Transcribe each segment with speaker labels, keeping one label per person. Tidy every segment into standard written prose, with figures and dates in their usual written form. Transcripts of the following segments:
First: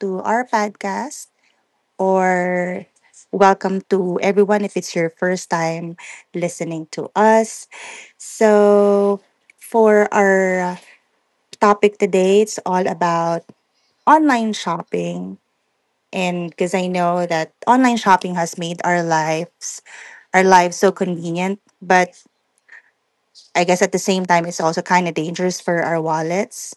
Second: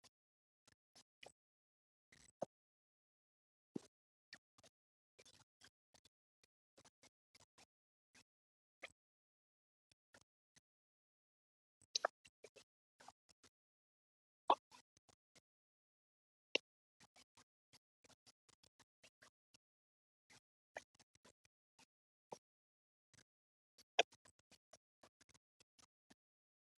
Speaker 1: to our podcast, or welcome to everyone if it's your first time listening to us. So, for our topic today, it's all about online shopping. And because I know that online shopping has made our lives so convenient, but I guess at the same time, it's also kind of dangerous for our wallets.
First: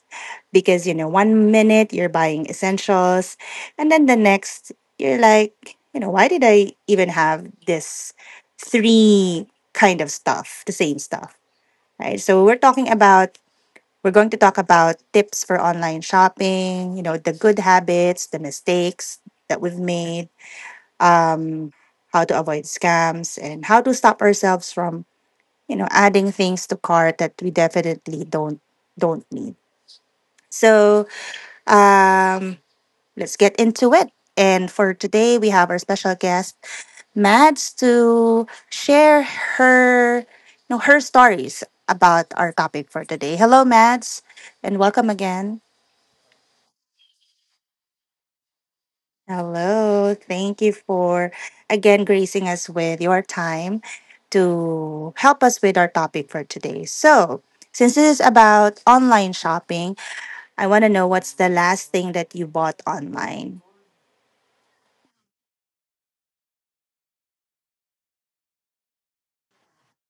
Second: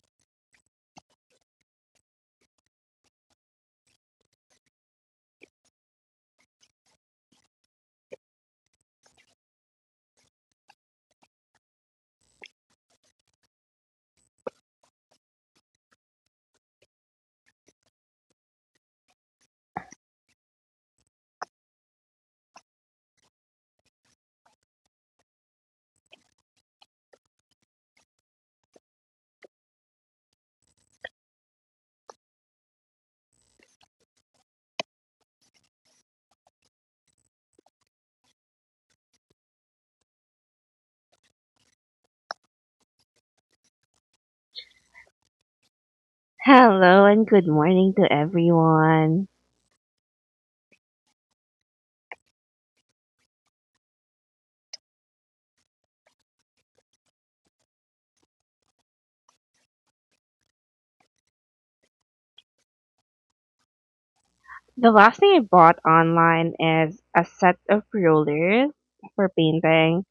Speaker 1: Because you know one minute you're buying essentials, and then the next you're like, you know, why did I even have this three kind of stuff, the same stuff, right? So we're going to talk about tips for online shopping, you know, the good habits, the mistakes that we've made, um how to avoid scams and how to stop ourselves from, you know, adding things to cart that we definitely don't need. So um let's get into it. And for today, we have our special guest, Mads, to share her, you know, her stories about our topic for today. Hello, Mads, and welcome again.
Speaker 2: Hello and good morning to everyone.
Speaker 1: Hello. Thank you for again gracing us with your time to help us with our topic for today. So, since this is about online shopping, I want to know what's the last thing that you bought online.
Speaker 2: The last thing I bought online is a set of rollers for painting.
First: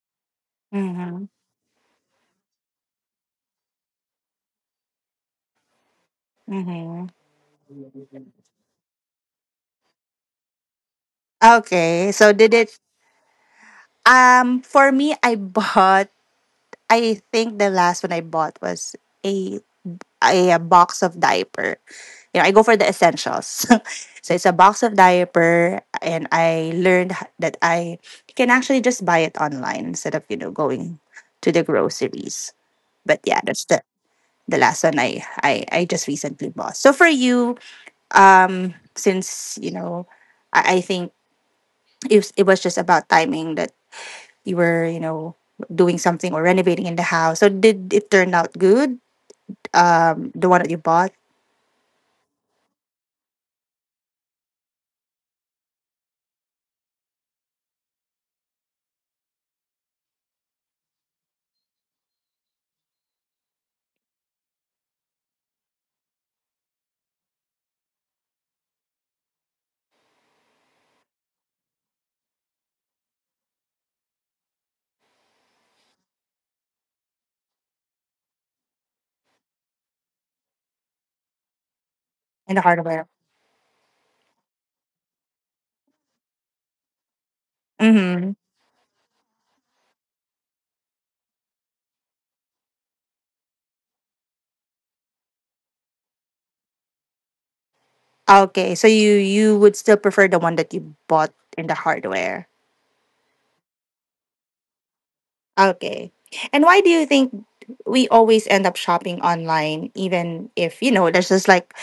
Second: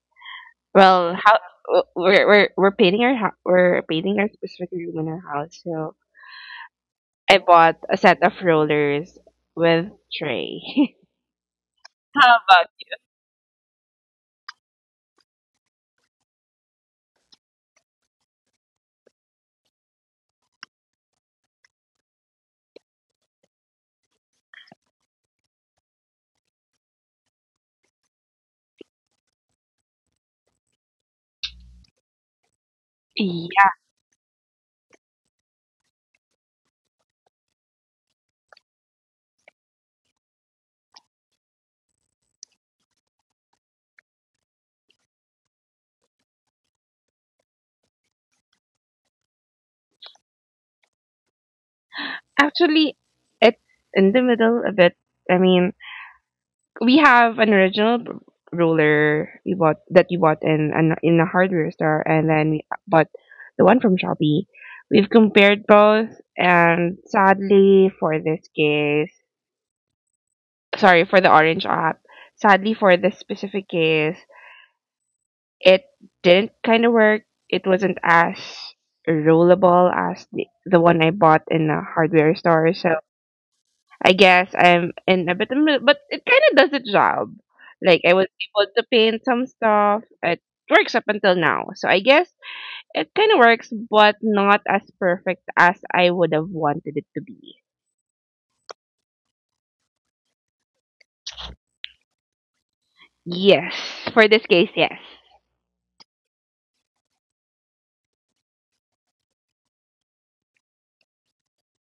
Speaker 2: Well,
Speaker 1: Mm-hmm.
Speaker 2: how we're painting our we're painting our specific room in our house, so
Speaker 1: Mm-hmm.
Speaker 2: I bought a set of rollers with tray.
Speaker 1: Okay,
Speaker 2: How
Speaker 1: so did
Speaker 2: about
Speaker 1: it for me, I bought. I think the last one I bought was a a box of diaper. You know, I go for the essentials. So it's a box of diaper, and I learned that I can actually just buy it online instead of, you know, going to the groceries. But yeah, that's
Speaker 2: you?
Speaker 1: the last one I just recently bought. So for you, since you know, I think it was just about timing that you were, you know, doing something or renovating in the house. So did it turn out good, the one that you bought
Speaker 2: Yeah, actually, it's in the middle a bit. I mean, we have an original roller we bought in an in a hardware store, and then we bought the one from Shopee. We've compared both, and sadly for this case, sorry for the orange app, sadly for this specific case, it didn't kind of work. It wasn't as rollable as the one I bought in a hardware
Speaker 1: in the
Speaker 2: store, so
Speaker 1: hardware?
Speaker 2: I guess I'm in a bit of middle, but it kind of does the job. Like I was
Speaker 1: Mm-hmm.
Speaker 2: able to paint some stuff. It works up until now. So I guess it kind of works, but not as perfect as I would have wanted it to be.
Speaker 1: Okay, so you would still prefer the one that you bought in the hardware.
Speaker 2: Yes, for this case, yes.
Speaker 1: Okay, and why do you think we always end up shopping online even if, you know, there's just like,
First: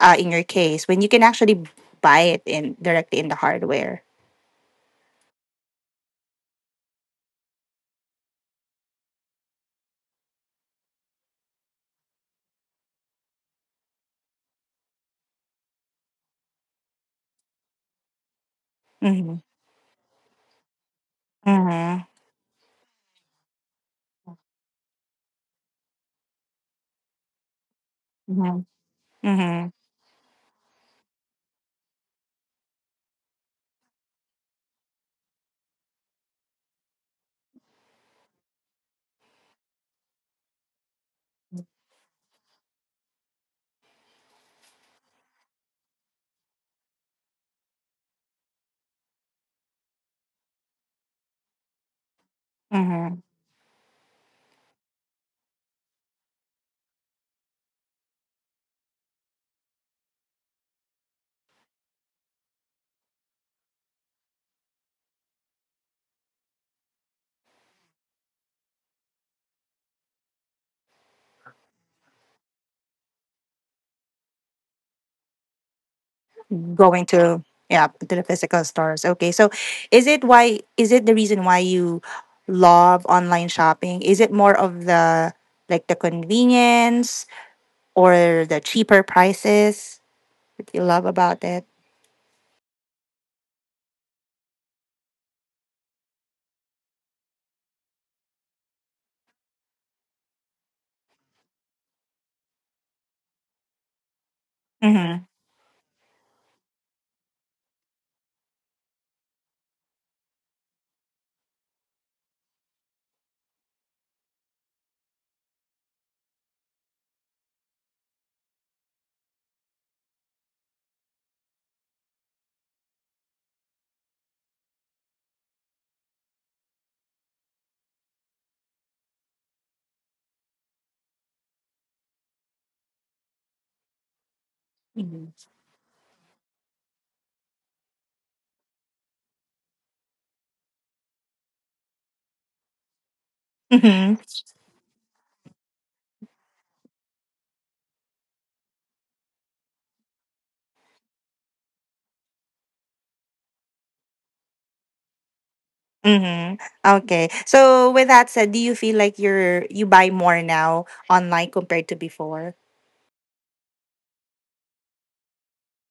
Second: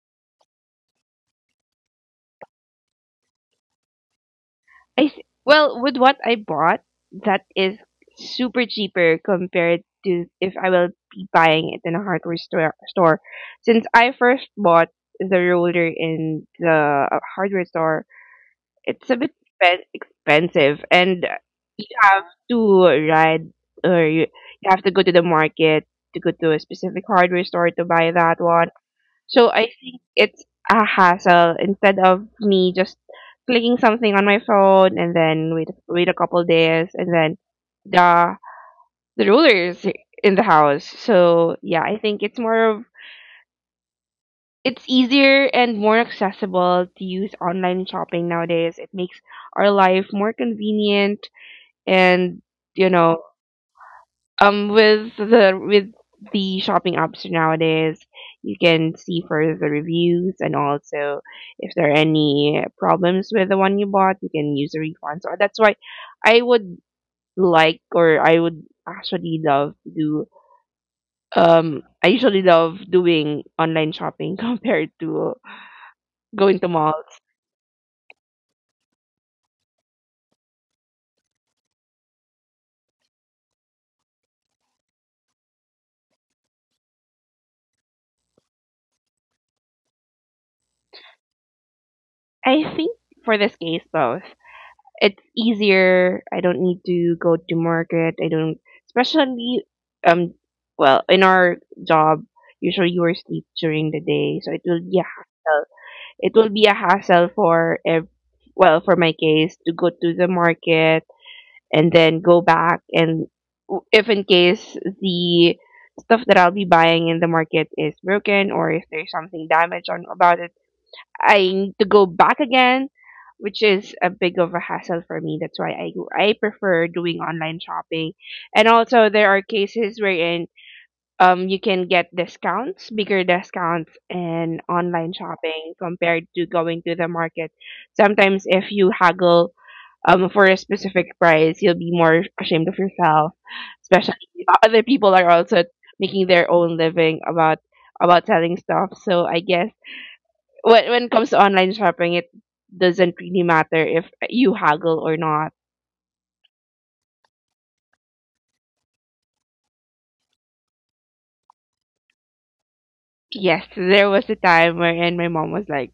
Speaker 1: in your case, when you can actually buy it in directly in the hardware.
Speaker 2: I s- well, with what I bought, that is super cheaper compared to if I will be buying it in a hardware store. Since I first bought the roller in the hardware store, it's a bit
Speaker 1: Mm-hmm.
Speaker 2: expensive, and you
Speaker 1: Mm-hmm.
Speaker 2: have to ride, or you have to go to the market to go to a specific hardware store to buy that
Speaker 1: Mm-hmm.
Speaker 2: one. So I
Speaker 1: Mm-hmm.
Speaker 2: think it's a hassle, instead of me just clicking something on my phone and then wait a couple days, and then the the ruler is in the house. So yeah, I think it's more of, it's easier and more accessible to use online shopping nowadays. It makes our life more convenient and, you
Speaker 1: Mm-hmm.
Speaker 2: know, with the shopping apps nowadays, you can see first the reviews, and also if there are any problems with the one you bought, you can use the refunds. Or that's why I would like, or I would actually love to do, I usually love doing online shopping compared to going to
Speaker 1: Going
Speaker 2: malls.
Speaker 1: to, yeah, to the physical stores. Okay, so is it why is it the reason why you love online shopping? Is it more of the like the convenience or the cheaper prices that you love about it?
Speaker 2: I think for this case, both. It's easier. I don't need to go to market. I don't, especially, um, well, in our job, usually you are sleep during the day, so it will be a
Speaker 1: Mm-hmm.
Speaker 2: hassle. It will be a hassle for well, for my case, to go to the market and then go back, and if in case the stuff that I'll be buying in the market is broken or if there's something damaged on about it, I need to go back again, which is a big of a hassle for me. That's why I prefer doing online shopping. And also there are cases wherein you can get discounts, bigger discounts in online
Speaker 1: Mm-hmm.
Speaker 2: shopping compared to going to the market. Sometimes if you haggle for a specific price, you'll be more ashamed of yourself.
Speaker 1: Mm-hmm.
Speaker 2: Especially other people are also making their own living about selling stuff. So I guess when it comes to online shopping, it doesn't really matter if you haggle or not.
Speaker 1: Mm-hmm. Okay. So with that said, do you feel like you're you buy more now online compared to before?
Speaker 2: Yes, there was a time wherein my mom was like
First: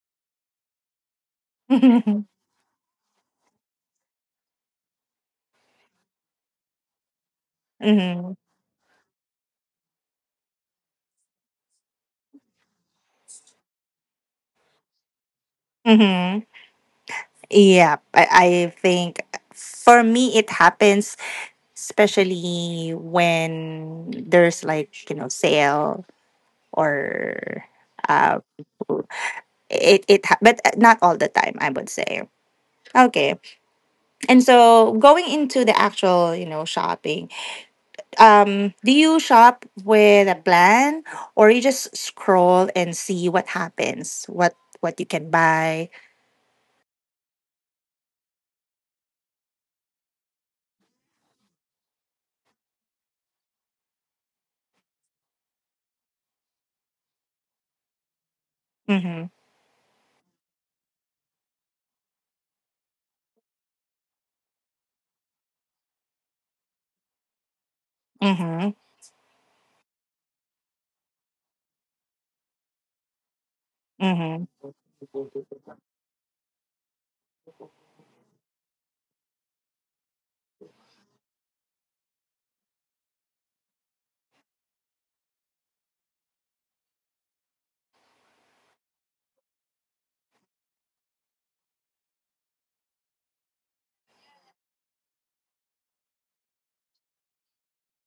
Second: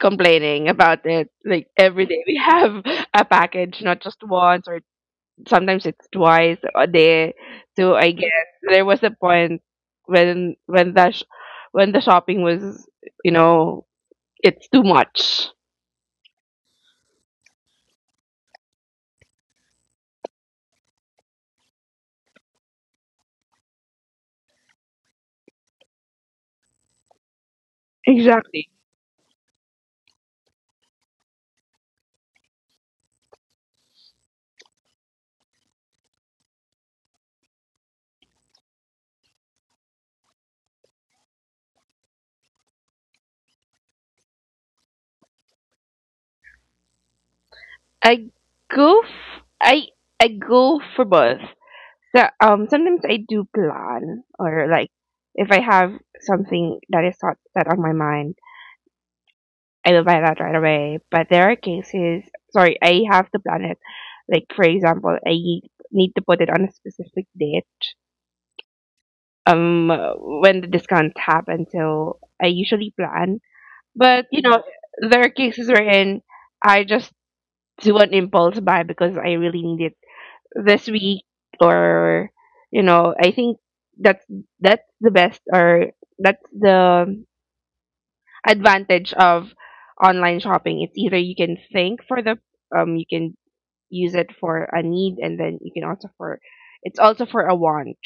Speaker 2: complaining about it. Like every day we have a package, not just once, or sometimes it's twice a day. So I guess
Speaker 1: Mm-hmm.
Speaker 2: there was a point when when the shopping was, you know, it's too much.
Speaker 1: Mm-hmm. Yeah. I think for me it happens especially when there's like, you know, sale or uh
Speaker 2: Exactly.
Speaker 1: it it ha- but not all the time, I would say. Okay, and so going into the actual, you know, shopping, do you shop with a plan or you just scroll and see what happens, what you can buy?
Speaker 2: I go f- I go for both. So sometimes I do plan, or like if I have something that is thought set on my mind,
Speaker 1: Mm-hmm.
Speaker 2: I will buy that right away. But there are cases, sorry, I have to plan it. Like for example, I need to put it on a specific date.
Speaker 1: Mm-hmm.
Speaker 2: Um when the discounts happen. So I usually plan. But
Speaker 1: Mm-hmm.
Speaker 2: you know, there are cases wherein I just do an impulse buy because I really need it this week, or you know, I think that's that's the best, or that's the advantage of online shopping. It's either you can think for the, you can use it for a need, and then you can also for, it's also for a want.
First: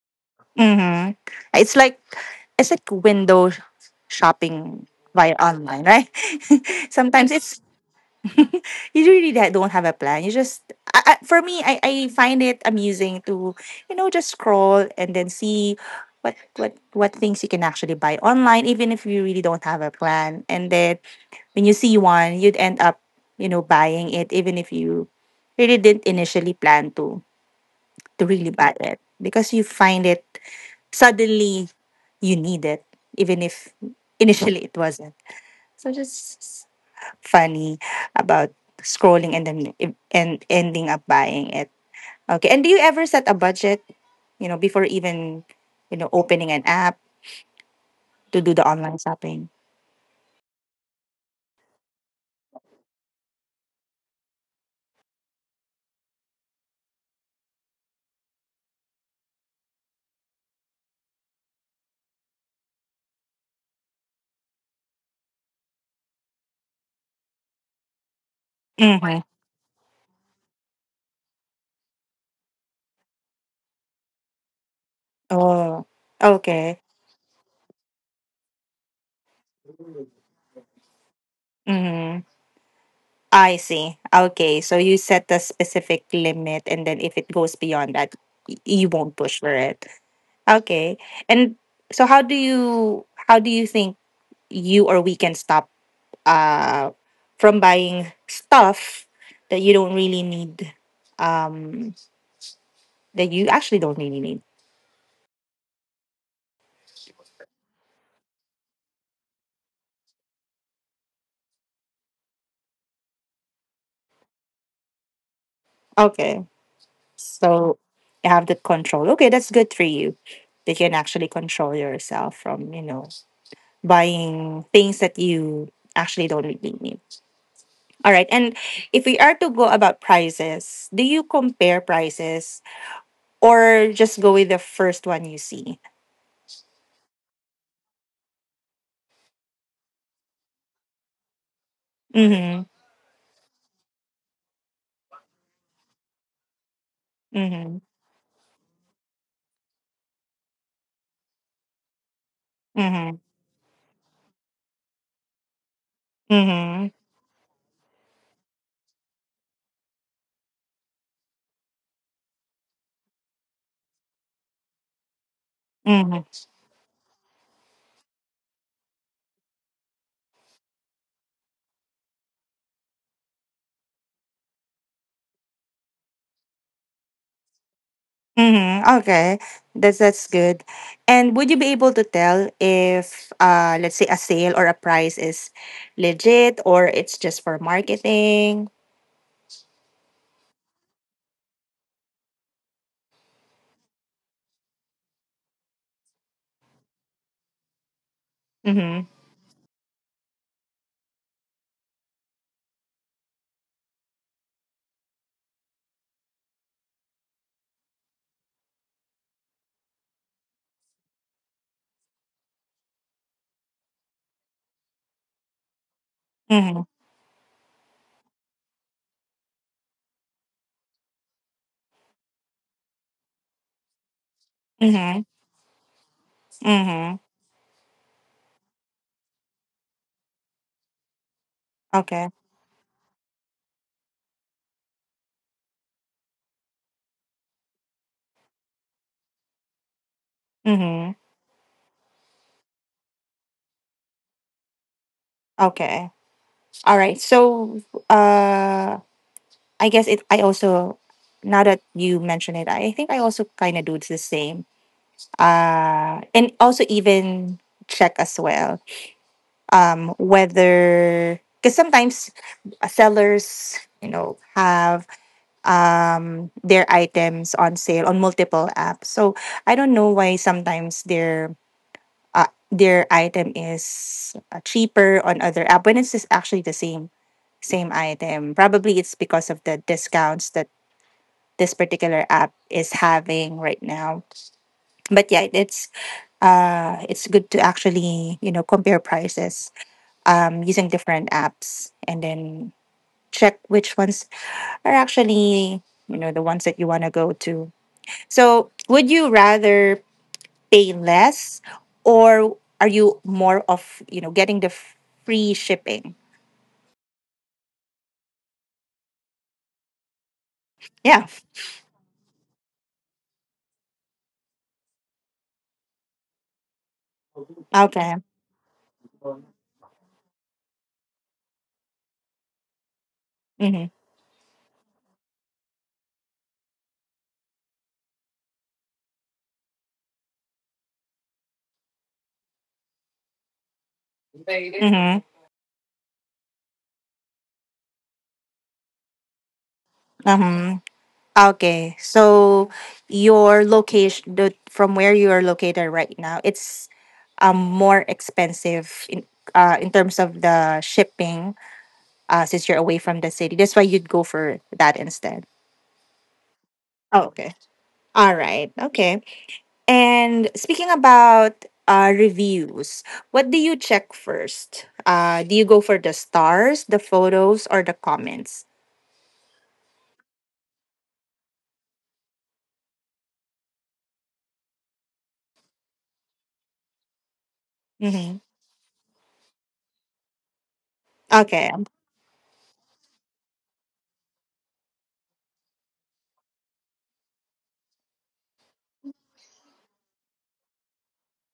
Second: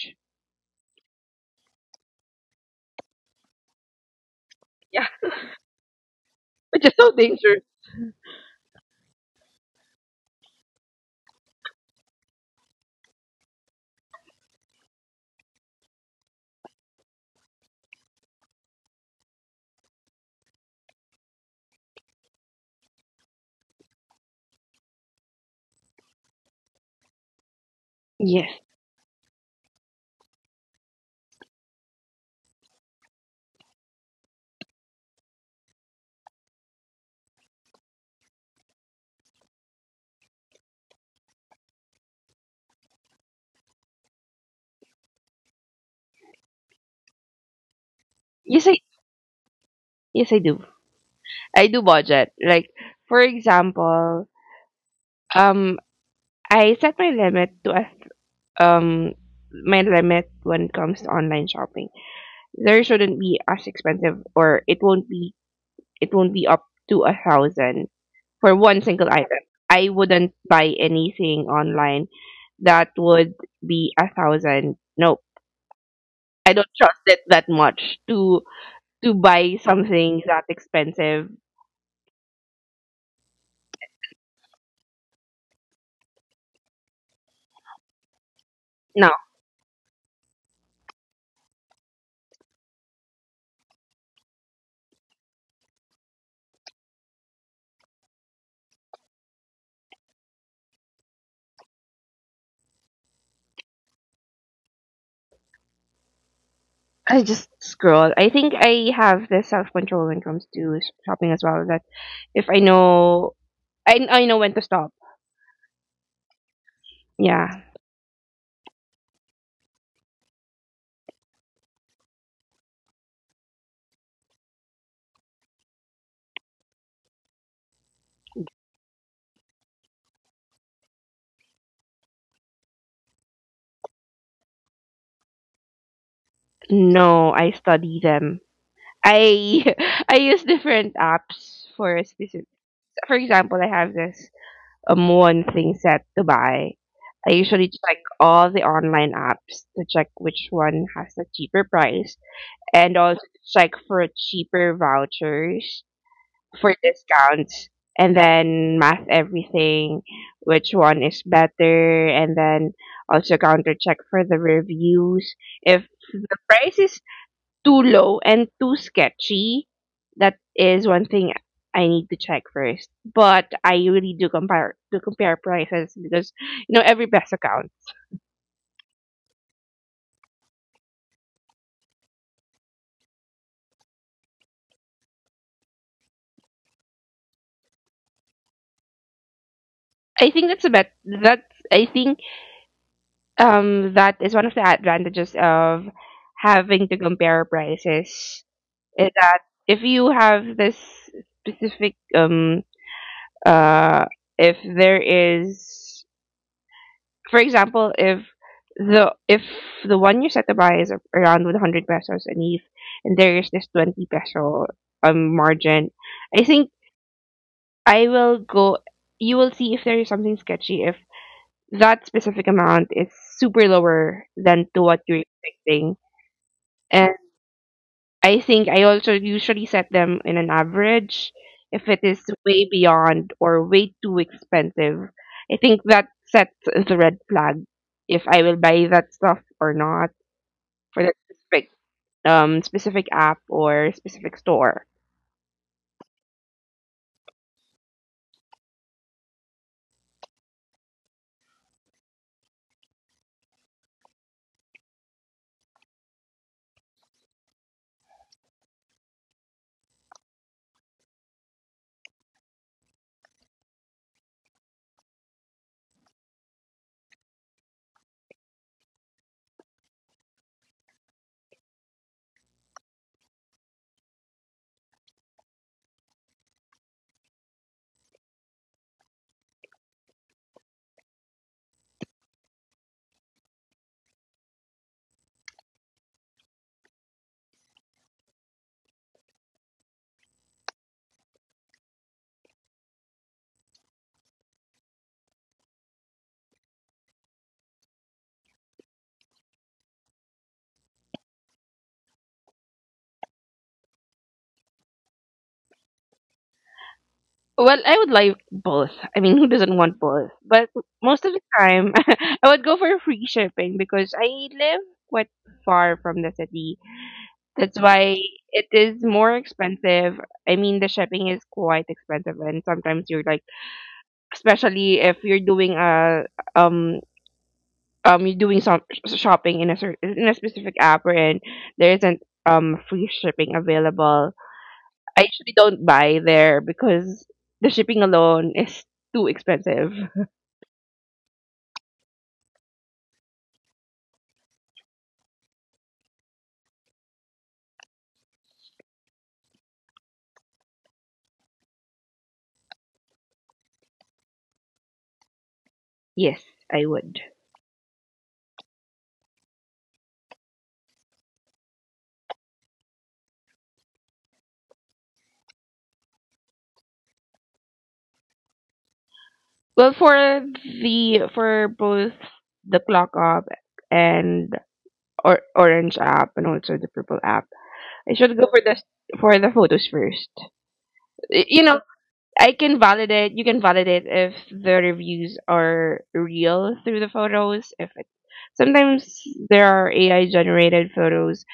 Speaker 1: Hmm. It's like it's like shopping
Speaker 2: Yeah,
Speaker 1: via online, right?
Speaker 2: which is so
Speaker 1: Sometimes it's
Speaker 2: dangerous.
Speaker 1: you don't have a plan. You just for me, I find it amusing to, you know, just scroll and then see what things you can actually buy online, even if you really don't have a plan. And then when you see one, you'd end up, you know, buying it, even if you really didn't initially plan to really
Speaker 2: Yes.
Speaker 1: buy it, because you find it suddenly you need it, even if initially it wasn't. So just funny about scrolling and then and ending up buying it. Okay. And do you ever set a budget, you know, before even, you know, opening an app to do the
Speaker 2: yes i
Speaker 1: online shopping?
Speaker 2: yes i do i do budget. Like for example, um I set my limit to a, um my limit when it comes to online shopping, there shouldn't be as expensive, or it won't be, it won't be up to a thousand for one single
Speaker 1: Mm-hmm.
Speaker 2: item. I wouldn't buy anything online that would be a thousand. No,
Speaker 1: Oh,
Speaker 2: I don't
Speaker 1: okay.
Speaker 2: trust it that much to buy something that expensive.
Speaker 1: Mm-hmm. I see. Okay. So you set a specific limit, and then if it goes beyond that, you
Speaker 2: No,
Speaker 1: won't push for it. Okay. And so how do you think you or we can stop uh from buying stuff that you don't really need, um that you actually don't really need.
Speaker 2: I just scroll. I think I have the self control when it comes to shopping as well. That if I know, I know when to stop.
Speaker 1: Okay.
Speaker 2: Yeah,
Speaker 1: So you have the control. Okay, that's good for you. That you can actually control yourself from, you know, buying things that you actually don't really need. All right. And if we are to go about prices, do you compare prices or just go with the first one you see.
Speaker 2: no, I study them. I I use different apps for a specific.
Speaker 1: Mhm.
Speaker 2: For example, I have this one thing set to buy. I usually
Speaker 1: Mhm.
Speaker 2: check all the online apps to check which one has the cheaper price, and
Speaker 1: Mhm.
Speaker 2: also to check for cheaper vouchers for
Speaker 1: Mhm.
Speaker 2: discounts, and then math everything, which one is better, and then also counter check for the reviews if
Speaker 1: Mhm.
Speaker 2: the price is too low and too sketchy. That is one thing I need to check first. But I really do compare to compare prices because you know every best counts.
Speaker 1: Mhm. Okay. That's good. And would you be able to tell if, uh, let's say a sale or a price is legit, or it's just for marketing?
Speaker 2: I think that's a bet. That's, I think that is one of the advantages of having to compare prices
Speaker 1: Mhm.
Speaker 2: is that, if you have this specific uh if there is, for example, if the if the one you set to buy is around 100 pesos, and if, and there is this 20 peso margin, I think
Speaker 1: Mhm.
Speaker 2: I will go. You will see if there is something sketchy if that specific amount is super lower than to what you're
Speaker 1: Mhm.
Speaker 2: expecting, and
Speaker 1: Mhm.
Speaker 2: I think I also usually set them in an average. If it is
Speaker 1: Okay.
Speaker 2: way beyond or way too expensive, I think that sets the red flag if I will buy that stuff or not for
Speaker 1: Mhm.
Speaker 2: that specific specific app or specific store.
Speaker 1: Okay. All right. So, uh I guess it I also, now that you mention it, I think I also kind of do the same, and also even check as well, whether because sometimes sellers, you know, have, their items on sale on multiple apps. So I don't know why sometimes their item is, cheaper on other app when it's just actually the same same item. Probably it's because of the discounts that this particular app is having right now. But yeah, it's good to actually, you know, compare prices, using different apps and then check which ones are actually, you know, the ones that you want to go to. So would you rather pay less, or are you more of, you know, getting the free shipping?
Speaker 2: Well, I would like both. I mean, who doesn't want both? But most
Speaker 1: Yeah.
Speaker 2: of the time, I would go for free shipping because I live quite far from the city. That's
Speaker 1: Okay.
Speaker 2: why it is more expensive. I mean, the shipping is quite expensive, and sometimes you're like,
Speaker 1: Mm-hmm.
Speaker 2: especially if you're doing a um you're doing some shopping in a in a specific app and there isn't free shipping available. I
Speaker 1: Mm-hmm.
Speaker 2: usually don't buy there because the shipping alone is too expensive.
Speaker 1: Mm-hmm. Okay, so your location, the from where you are located right now, it's more expensive in terms of the shipping, since you're away from the city. That's why you'd go for that instead.
Speaker 2: Yes, I would.
Speaker 1: Oh, okay. All right. Okay. And speaking about, uh, reviews, what do you check first? Do you go for the stars, the photos, or the comments?
Speaker 2: Well, for the, for both the clock app and or orange app and also the purple app, I should
Speaker 1: Mm-hmm.
Speaker 2: go for the, for the photos first. You
Speaker 1: Okay.
Speaker 2: know, I can validate. You can validate if the reviews are real through the photos. If it, sometimes there are AI generated photos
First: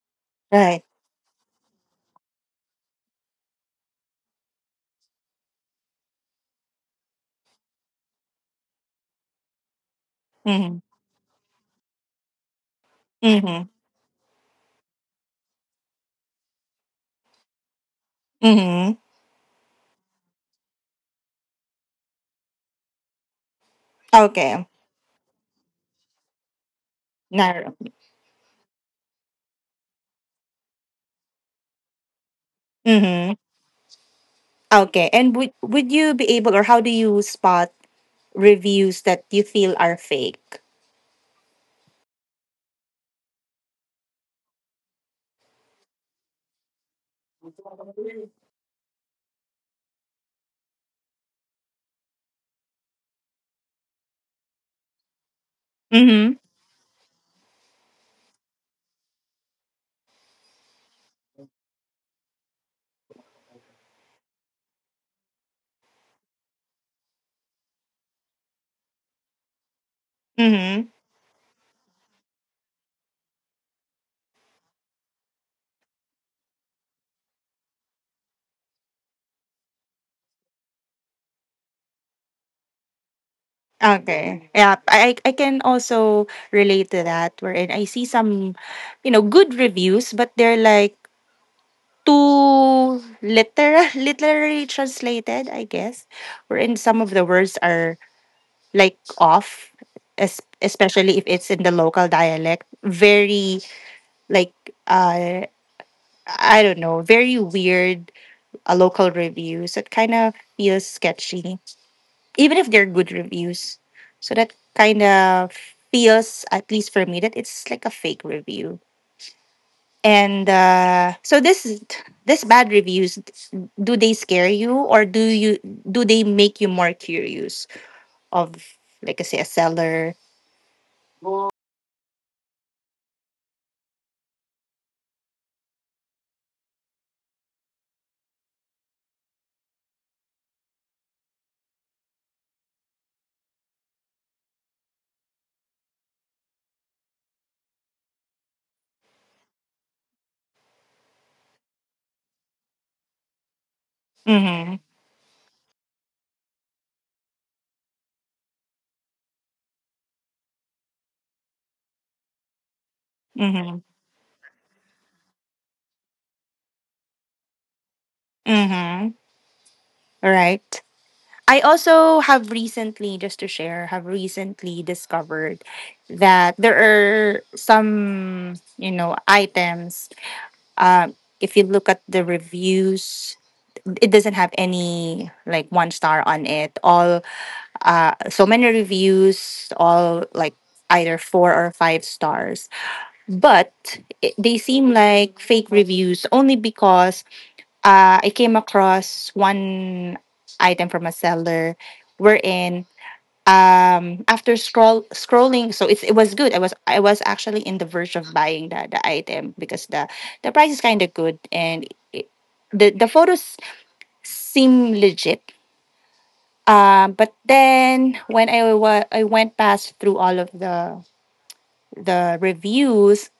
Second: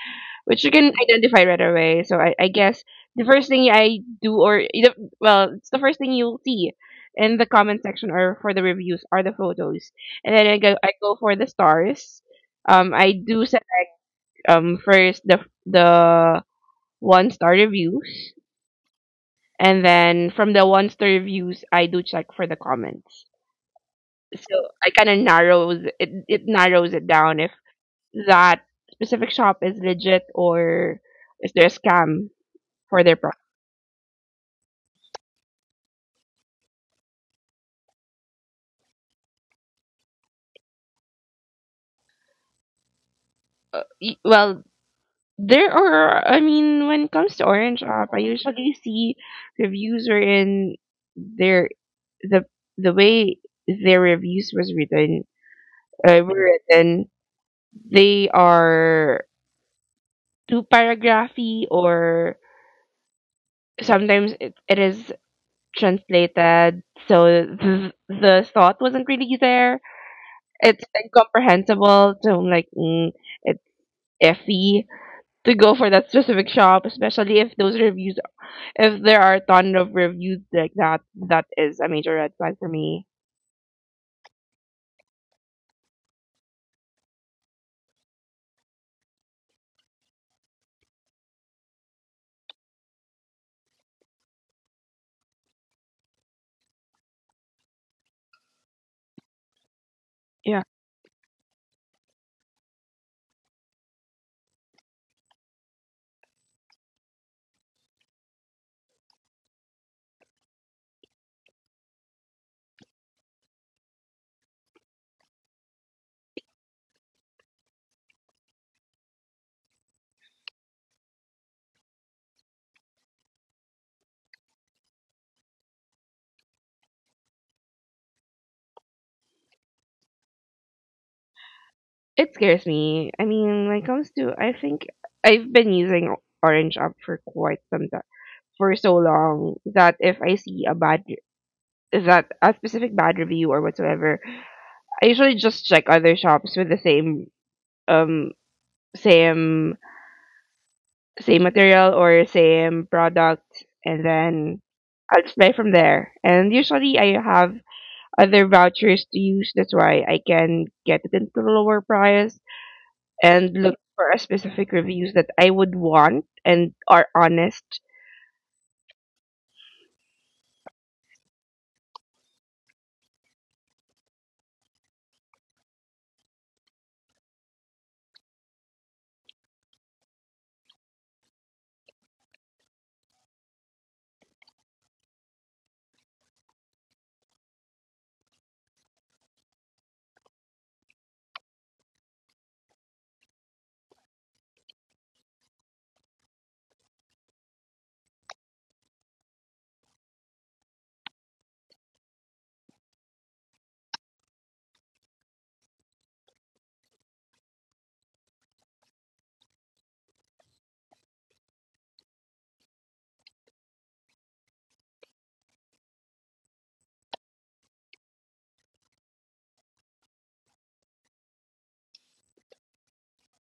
Speaker 2: which you
Speaker 1: Right.
Speaker 2: can identify right away. So I guess the first thing I do, or well, it's the first thing you'll see in the comment section or for the reviews are the photos, and then
Speaker 1: Mm-hmm.
Speaker 2: I go for the stars. I do set
Speaker 1: Mm-hmm.
Speaker 2: first the one star reviews.
Speaker 1: Mm-hmm.
Speaker 2: And then from the one star reviews, I do check for the comments. So
Speaker 1: Okay.
Speaker 2: I kind of narrows it. It narrows it down if
Speaker 1: Narrow.
Speaker 2: that specific shop is legit, or is there a scam for their
Speaker 1: Mm-hmm.
Speaker 2: product.
Speaker 1: Okay. And would you be able or how do you spot reviews that you feel are fake?
Speaker 2: Well, there are. I mean, when it comes to Orange Shop, I usually see reviews wherein their the the way their reviews was written,
Speaker 1: Mm-hmm.
Speaker 2: were written. They are too paragraphy, or sometimes it is translated, so the thought wasn't really there, it's
Speaker 1: Mm-hmm.
Speaker 2: incomprehensible, so I'm like, mm, it's iffy to go for that specific shop, especially if those reviews, if there are a ton of reviews like that, that is a major red flag for me.
Speaker 1: Okay. Yeah. I can also relate to that wherein I see some, you know, good reviews, but they're like too literal literally translated, I guess. Wherein some of the words are like off.
Speaker 2: Yeah,
Speaker 1: Especially if it's in the local dialect, very like, uh I don't know, very weird, local reviews that kind of feels sketchy, even if they're good reviews. So that kind of feels, at least for me, that it's like a fake review. And, so this bad reviews, do they scare you, or do they make you more curious of like, I say, a seller?
Speaker 2: it scares me. I mean, when it comes to, I think I've been using orange app for quite some time, for so long, that if I see a bad, that a specific bad review or whatsoever, I usually just check other shops with the same um same same material or same product, and then
Speaker 1: Mm-hmm.
Speaker 2: I'll just buy from there. And usually I have other vouchers to use. That's why I can get it into a lower price and look
Speaker 1: Mm-hmm.
Speaker 2: for a specific reviews that I would want and are honest.
Speaker 1: Mm-hmm. Right. I also have recently, just to share, have recently discovered that there are some, you know, items. Uh, if you look at the reviews, it doesn't have any like one star on it. All, so many reviews, all like either four or five stars. But it, they seem like fake reviews only because, I came across one item from a seller wherein, after scrolling. So it's, it was good. I was I was actually in the verge of buying the item because the price is kind of good and it, the photos seem legit, but then when I went past through all of the reviews,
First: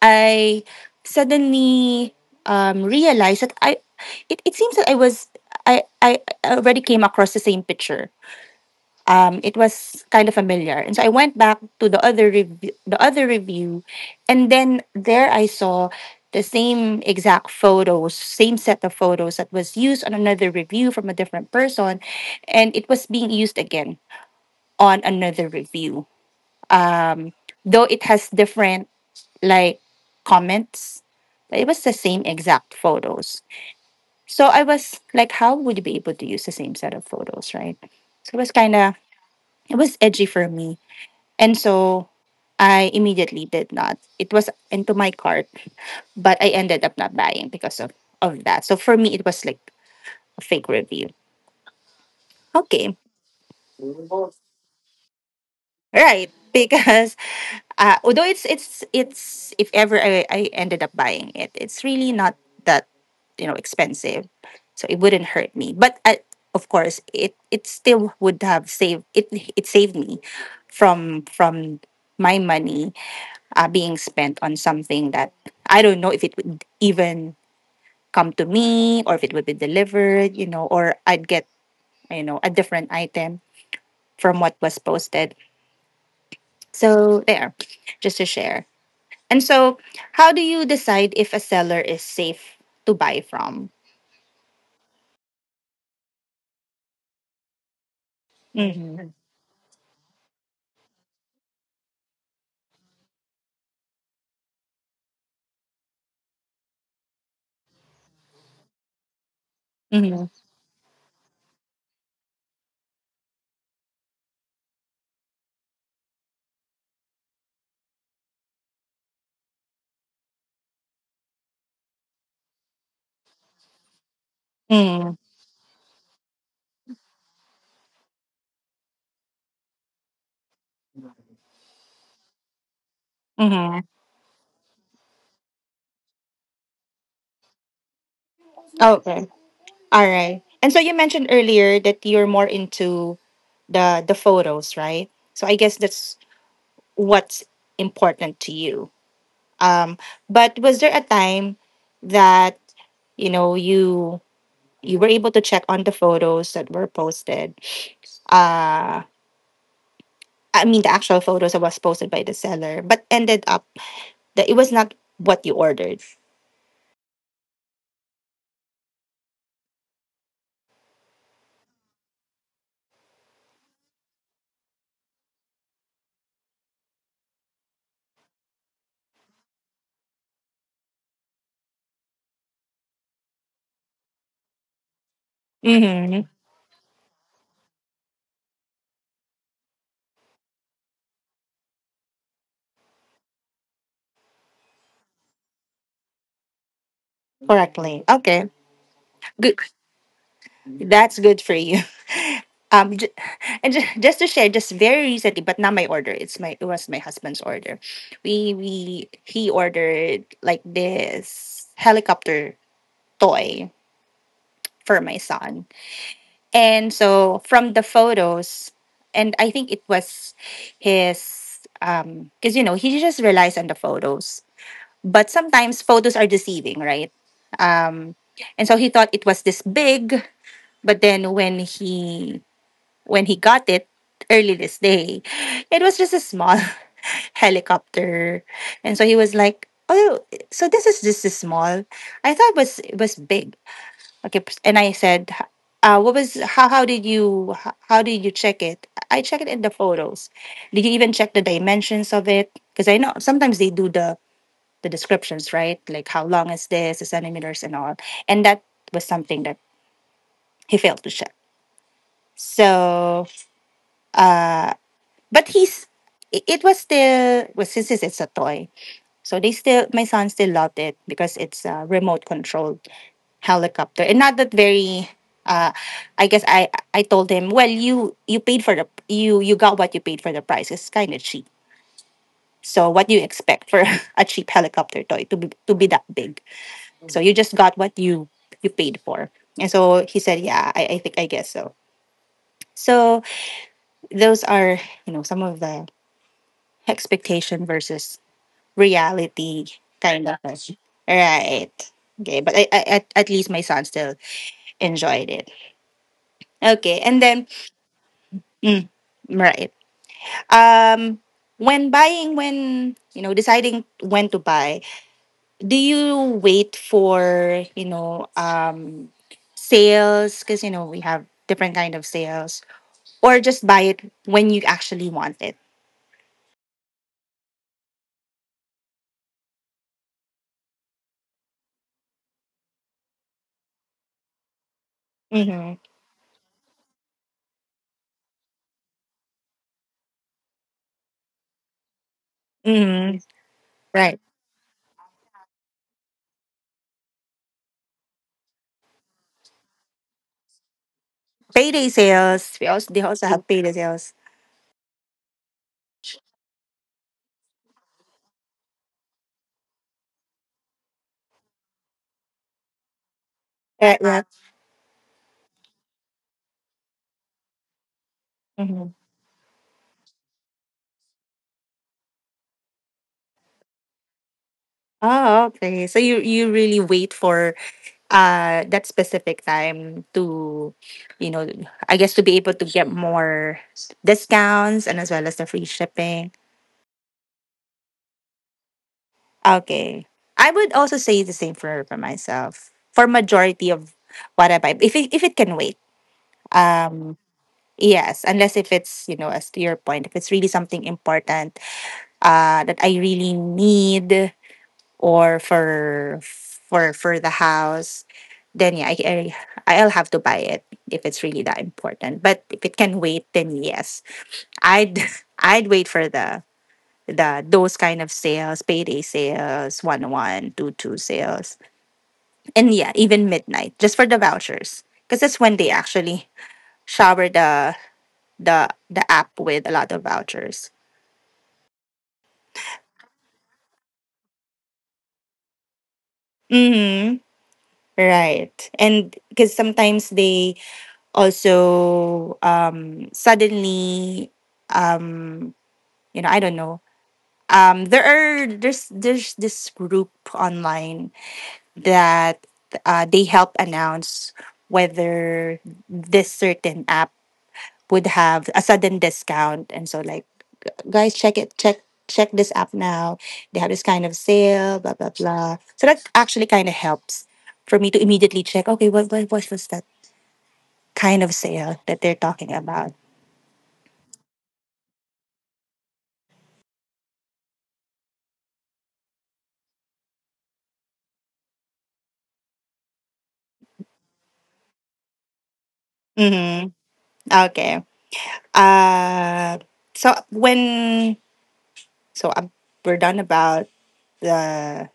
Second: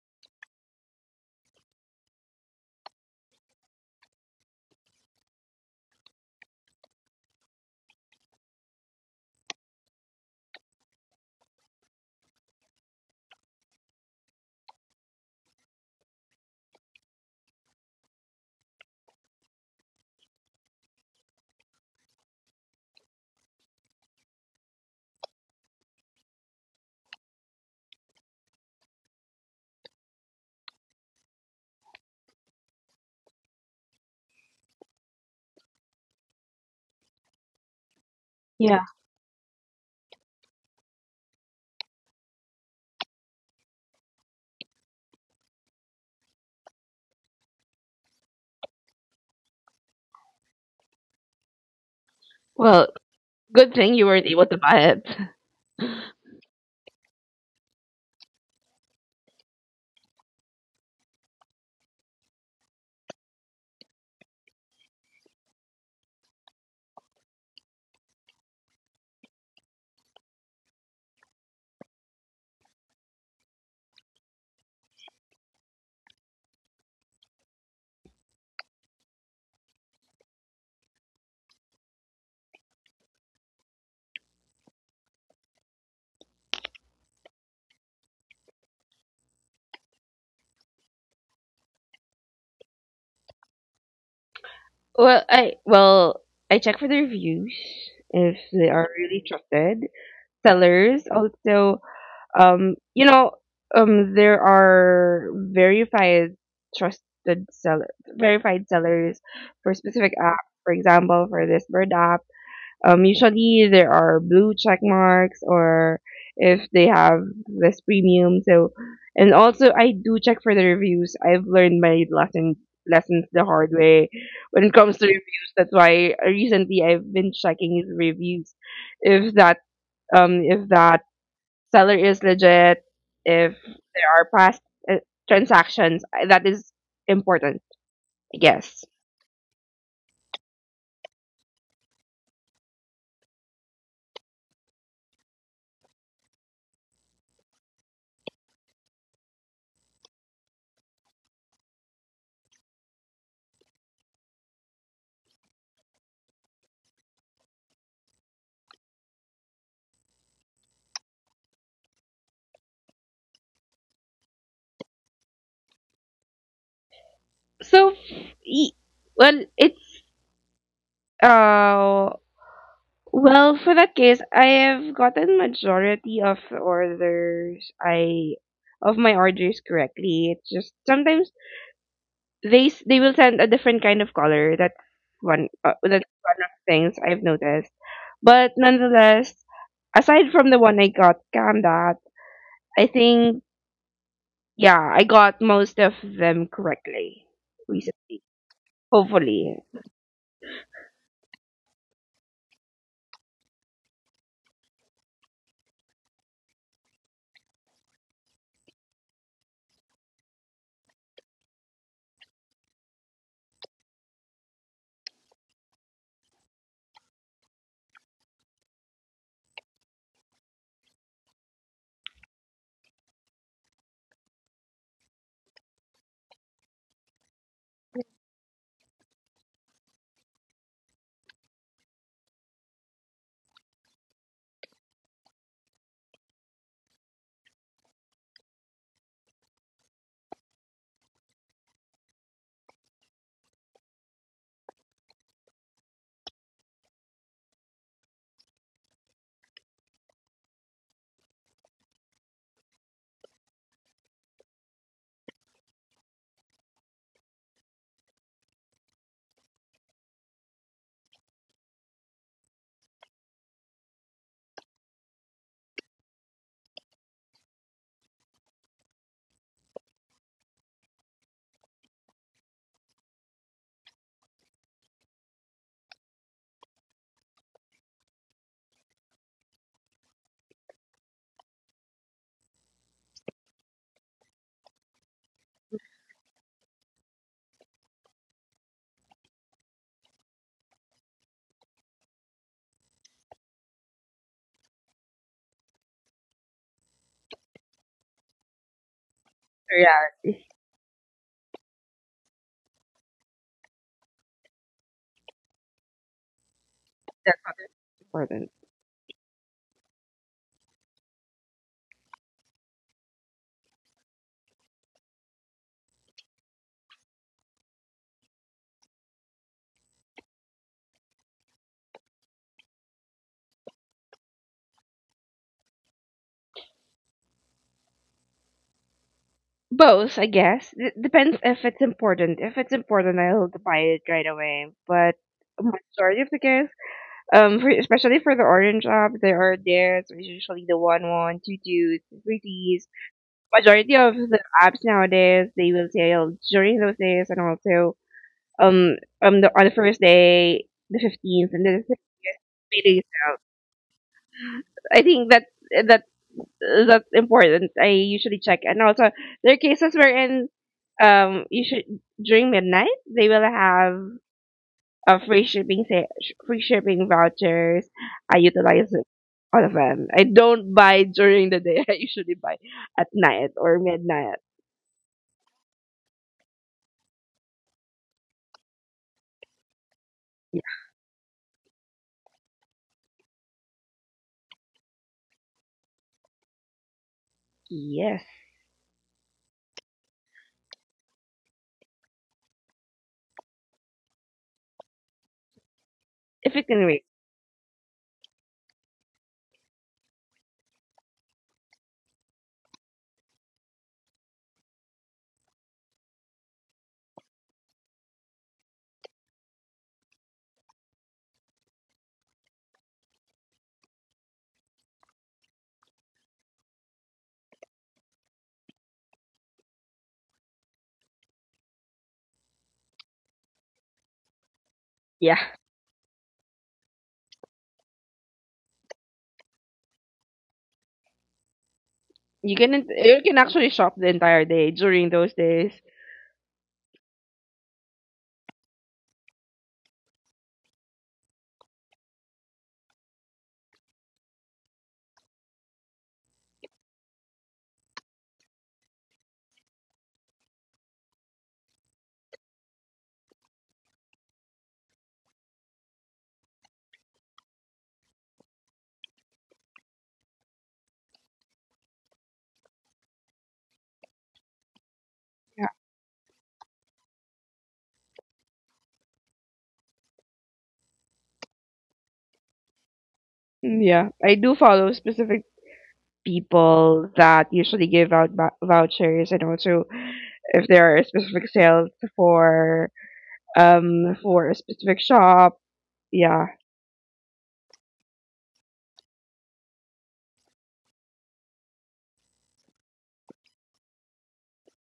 Speaker 1: I suddenly, realized that I it, it seems that I already came across the same picture, it was kind of familiar. And so I went back to the other review, and then there I saw the same exact photos, same set of photos that was used on another review from a different person, and it was being used again on another review. Um, though it has different like comments, but it was the same exact photos. So I was like, how would you be able to use the same set of photos, right? So it was kind
Speaker 2: Yeah.
Speaker 1: of it was edgy for me, and so I immediately did not. It was into my cart, but I ended up not buying because of that. So for me, it was like a fake review.
Speaker 2: Well,
Speaker 1: Okay,
Speaker 2: good thing you weren't able to buy it.
Speaker 1: right. Because, although it's if ever I ended up buying it, it's really not that, you know, expensive, so it wouldn't hurt me. But I, of course, it still would have saved it. It saved me from my money, being spent on something that I don't know if it would even come to me, or if it would be delivered, you know, or I'd get, you know, a different item from what was posted. So there, just to share. And so, how do you decide if a seller is safe to buy from?
Speaker 2: Well, I check for the reviews if they are
Speaker 1: Mm-hmm.
Speaker 2: really trusted. Sellers also, um, you know, there are verified trusted seller, verified sellers for specific
Speaker 1: Mm-hmm.
Speaker 2: apps. For example, for this bird app, usually there are blue check marks, or if they have this premium. So, and also I do check for the reviews. I've learned my lessons the hard way when it comes to
Speaker 1: Mm-hmm.
Speaker 2: reviews. That's why recently I've been checking the reviews. If that if that seller is legit, if
Speaker 1: Mm-hmm.
Speaker 2: there are past uh, transactions, that is important, I guess.
Speaker 1: Okay. All right. And so you mentioned earlier that you're more into the photos, right? So I guess that's what's important to you Um, but was there a time that you know you you were able to check on the photos that were posted? Uh, I mean the actual photos that was posted by the seller, but ended up that it was not what you ordered.
Speaker 2: So, y- well, it's uh, well for that case, I have gotten majority of my orders correctly. It's just sometimes they will send a different kind of color. That's one uh, that's
Speaker 1: Mm-hmm.
Speaker 2: one of the things I've noticed. But nonetheless, aside from the one I got scammed at, I think. Yeah, I got most of them correctly
Speaker 1: Correctly.
Speaker 2: recently.
Speaker 1: Okay. Good.
Speaker 2: Hopefully.
Speaker 1: That's good for you. Um, j- and just to share, just very recently, but not my order. It's my it was my husband's order. We he ordered like this helicopter toy for my son. And so from the photos, and I think it was because he just relies on the photos. But sometimes photos are deceiving, right? Um, and so he thought it was this big, but then when he got it early this day, it was just a small helicopter, and so he was like, "Oh, so this is just a small." I thought it was big. And I said, "What was how? How did you how did you check it? I check it in the photos. Did you even check the dimensions of it? Because I know sometimes they do the descriptions, right? Like how long is this, the centimeters, and all. And that was something that he failed to check. So, uh, but he's it was still well, since it's a toy, so they still my son still loved it because it's remote controlled helicopter and not that very uh I guess I told him, well, you paid for the you you got what you paid for. The price, it's kind of cheap, so what do you expect for a cheap helicopter toy to be, to be that big? So you just got what you paid for. And so he said, "I think I guess so." So those are some of the expectation versus reality
Speaker 2: Yeah,
Speaker 1: kind of thing. Right. Okay, but I at least my son still enjoyed it. Okay, and
Speaker 2: that's
Speaker 1: then
Speaker 2: important.
Speaker 1: mm, right. Um, when buying, when, deciding when to buy, do you wait for sales? Because you know we have different kind of sales, or just buy it when you actually want it?
Speaker 2: Both, I guess. Depends if it's important. If it's important, I'll buy it right away. But
Speaker 1: Mm-hmm.
Speaker 2: majority of the case, especially for the orange up, there are there. So it's usually the one one, two twos, three threes.
Speaker 1: Mm-hmm.
Speaker 2: Majority of
Speaker 1: Right.
Speaker 2: the apps nowadays they will sell during those days and also um the on the first day, the 15th, and then the
Speaker 1: Payday
Speaker 2: sixth
Speaker 1: sales. We
Speaker 2: day they
Speaker 1: also they also
Speaker 2: sell.
Speaker 1: have payday sales.
Speaker 2: I think that that's important. I usually check, and also there are cases wherein you should, during midnight, they will have
Speaker 1: Right. Right.
Speaker 2: a free shipping vouchers. I utilize
Speaker 1: Mm-hmm.
Speaker 2: it, all of them. I don't buy during the day. I usually buy at night or midnight.
Speaker 1: Oh, okay. So you really wait for that specific time to, you know I guess, to be able to get more discounts and as well as the free shipping.
Speaker 2: Yes,
Speaker 1: Okay, I would also say the same for myself, for majority of what I buy, if it can wait.
Speaker 2: if it can wait.
Speaker 1: um yes, unless if it's, you know, as to your point, if it's really something important, that I really need, or for the house, then yeah, I, I'll have to buy it if it's really that important. But if it can wait, then yes, I'd I'd wait for the those kind of sales, payday sales, 1.1 2.2 sales, and yeah, even midnight just for the vouchers, because
Speaker 2: Yeah,
Speaker 1: that's when they actually shower the app with a lot of vouchers.
Speaker 2: you can actually shop the entire day during those days.
Speaker 1: Hmm. Right. And because sometimes they also suddenly, um you know I don't know there are, there's this group online that, they help announce whether this certain app would have a sudden discount. And so like, "Guys, check it, check this app now, they have this kind of sale, blah blah blah."
Speaker 2: Yeah.
Speaker 1: So that actually kind of helps for me to immediately check, okay, what what was that kind of sale that they're talking about.
Speaker 2: Mm, yeah. I do follow specific people that usually give out vouchers, and also if there are specific sales for for a specific shop, yeah.
Speaker 1: Mm-hmm. Okay. Uh, so when so, we're done about the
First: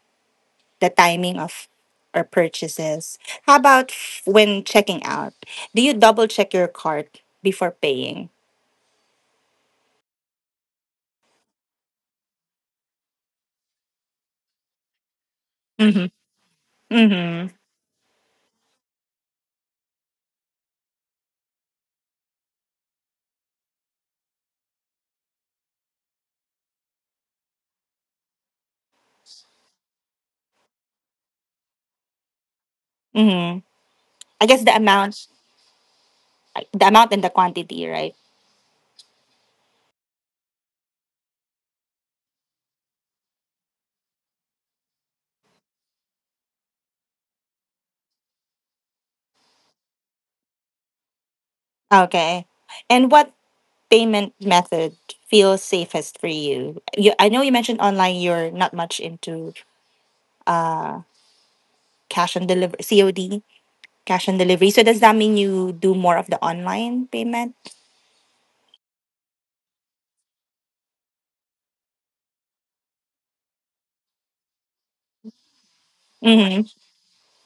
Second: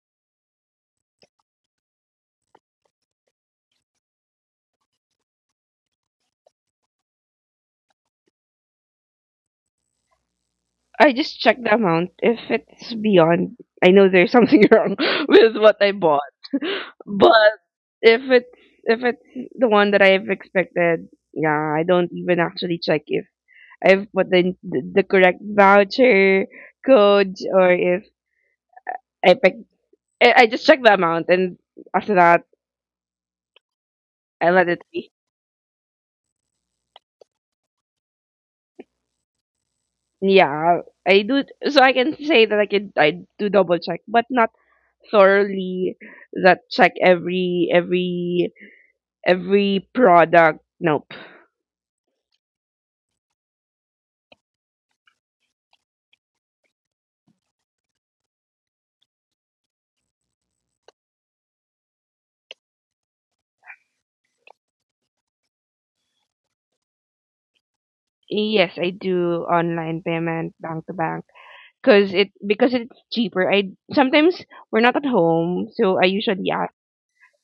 Speaker 1: the timing of our purchases. How about when checking out? Do you double check your cart before paying?
Speaker 2: I just check the amount. If it's beyond, I know there's something wrong with what I
Speaker 1: Mm-hmm.
Speaker 2: bought.
Speaker 1: Mm-hmm.
Speaker 2: But if it's, if it's the one that I've expected, yeah, I don't even actually check if I've put the correct voucher code, or if I pick I just check the amount, and after that,
Speaker 1: Mm-hmm. I
Speaker 2: I
Speaker 1: guess
Speaker 2: let it be.
Speaker 1: the amount and the quantity, right?
Speaker 2: Yeah, I do. So I can say that I do double check, but not thoroughly. That check every product. Nope.
Speaker 1: Okay. And what payment method feels safest for you? You, I know you mentioned online. You're not much into uh cash on delivery, COD. Cash on delivery. So does that mean you do more of the online payment?
Speaker 2: Yes, I do online payment, bank to bank, because it's cheaper. I, sometimes we're not at home, so I usually
Speaker 1: Mhm.
Speaker 2: ask,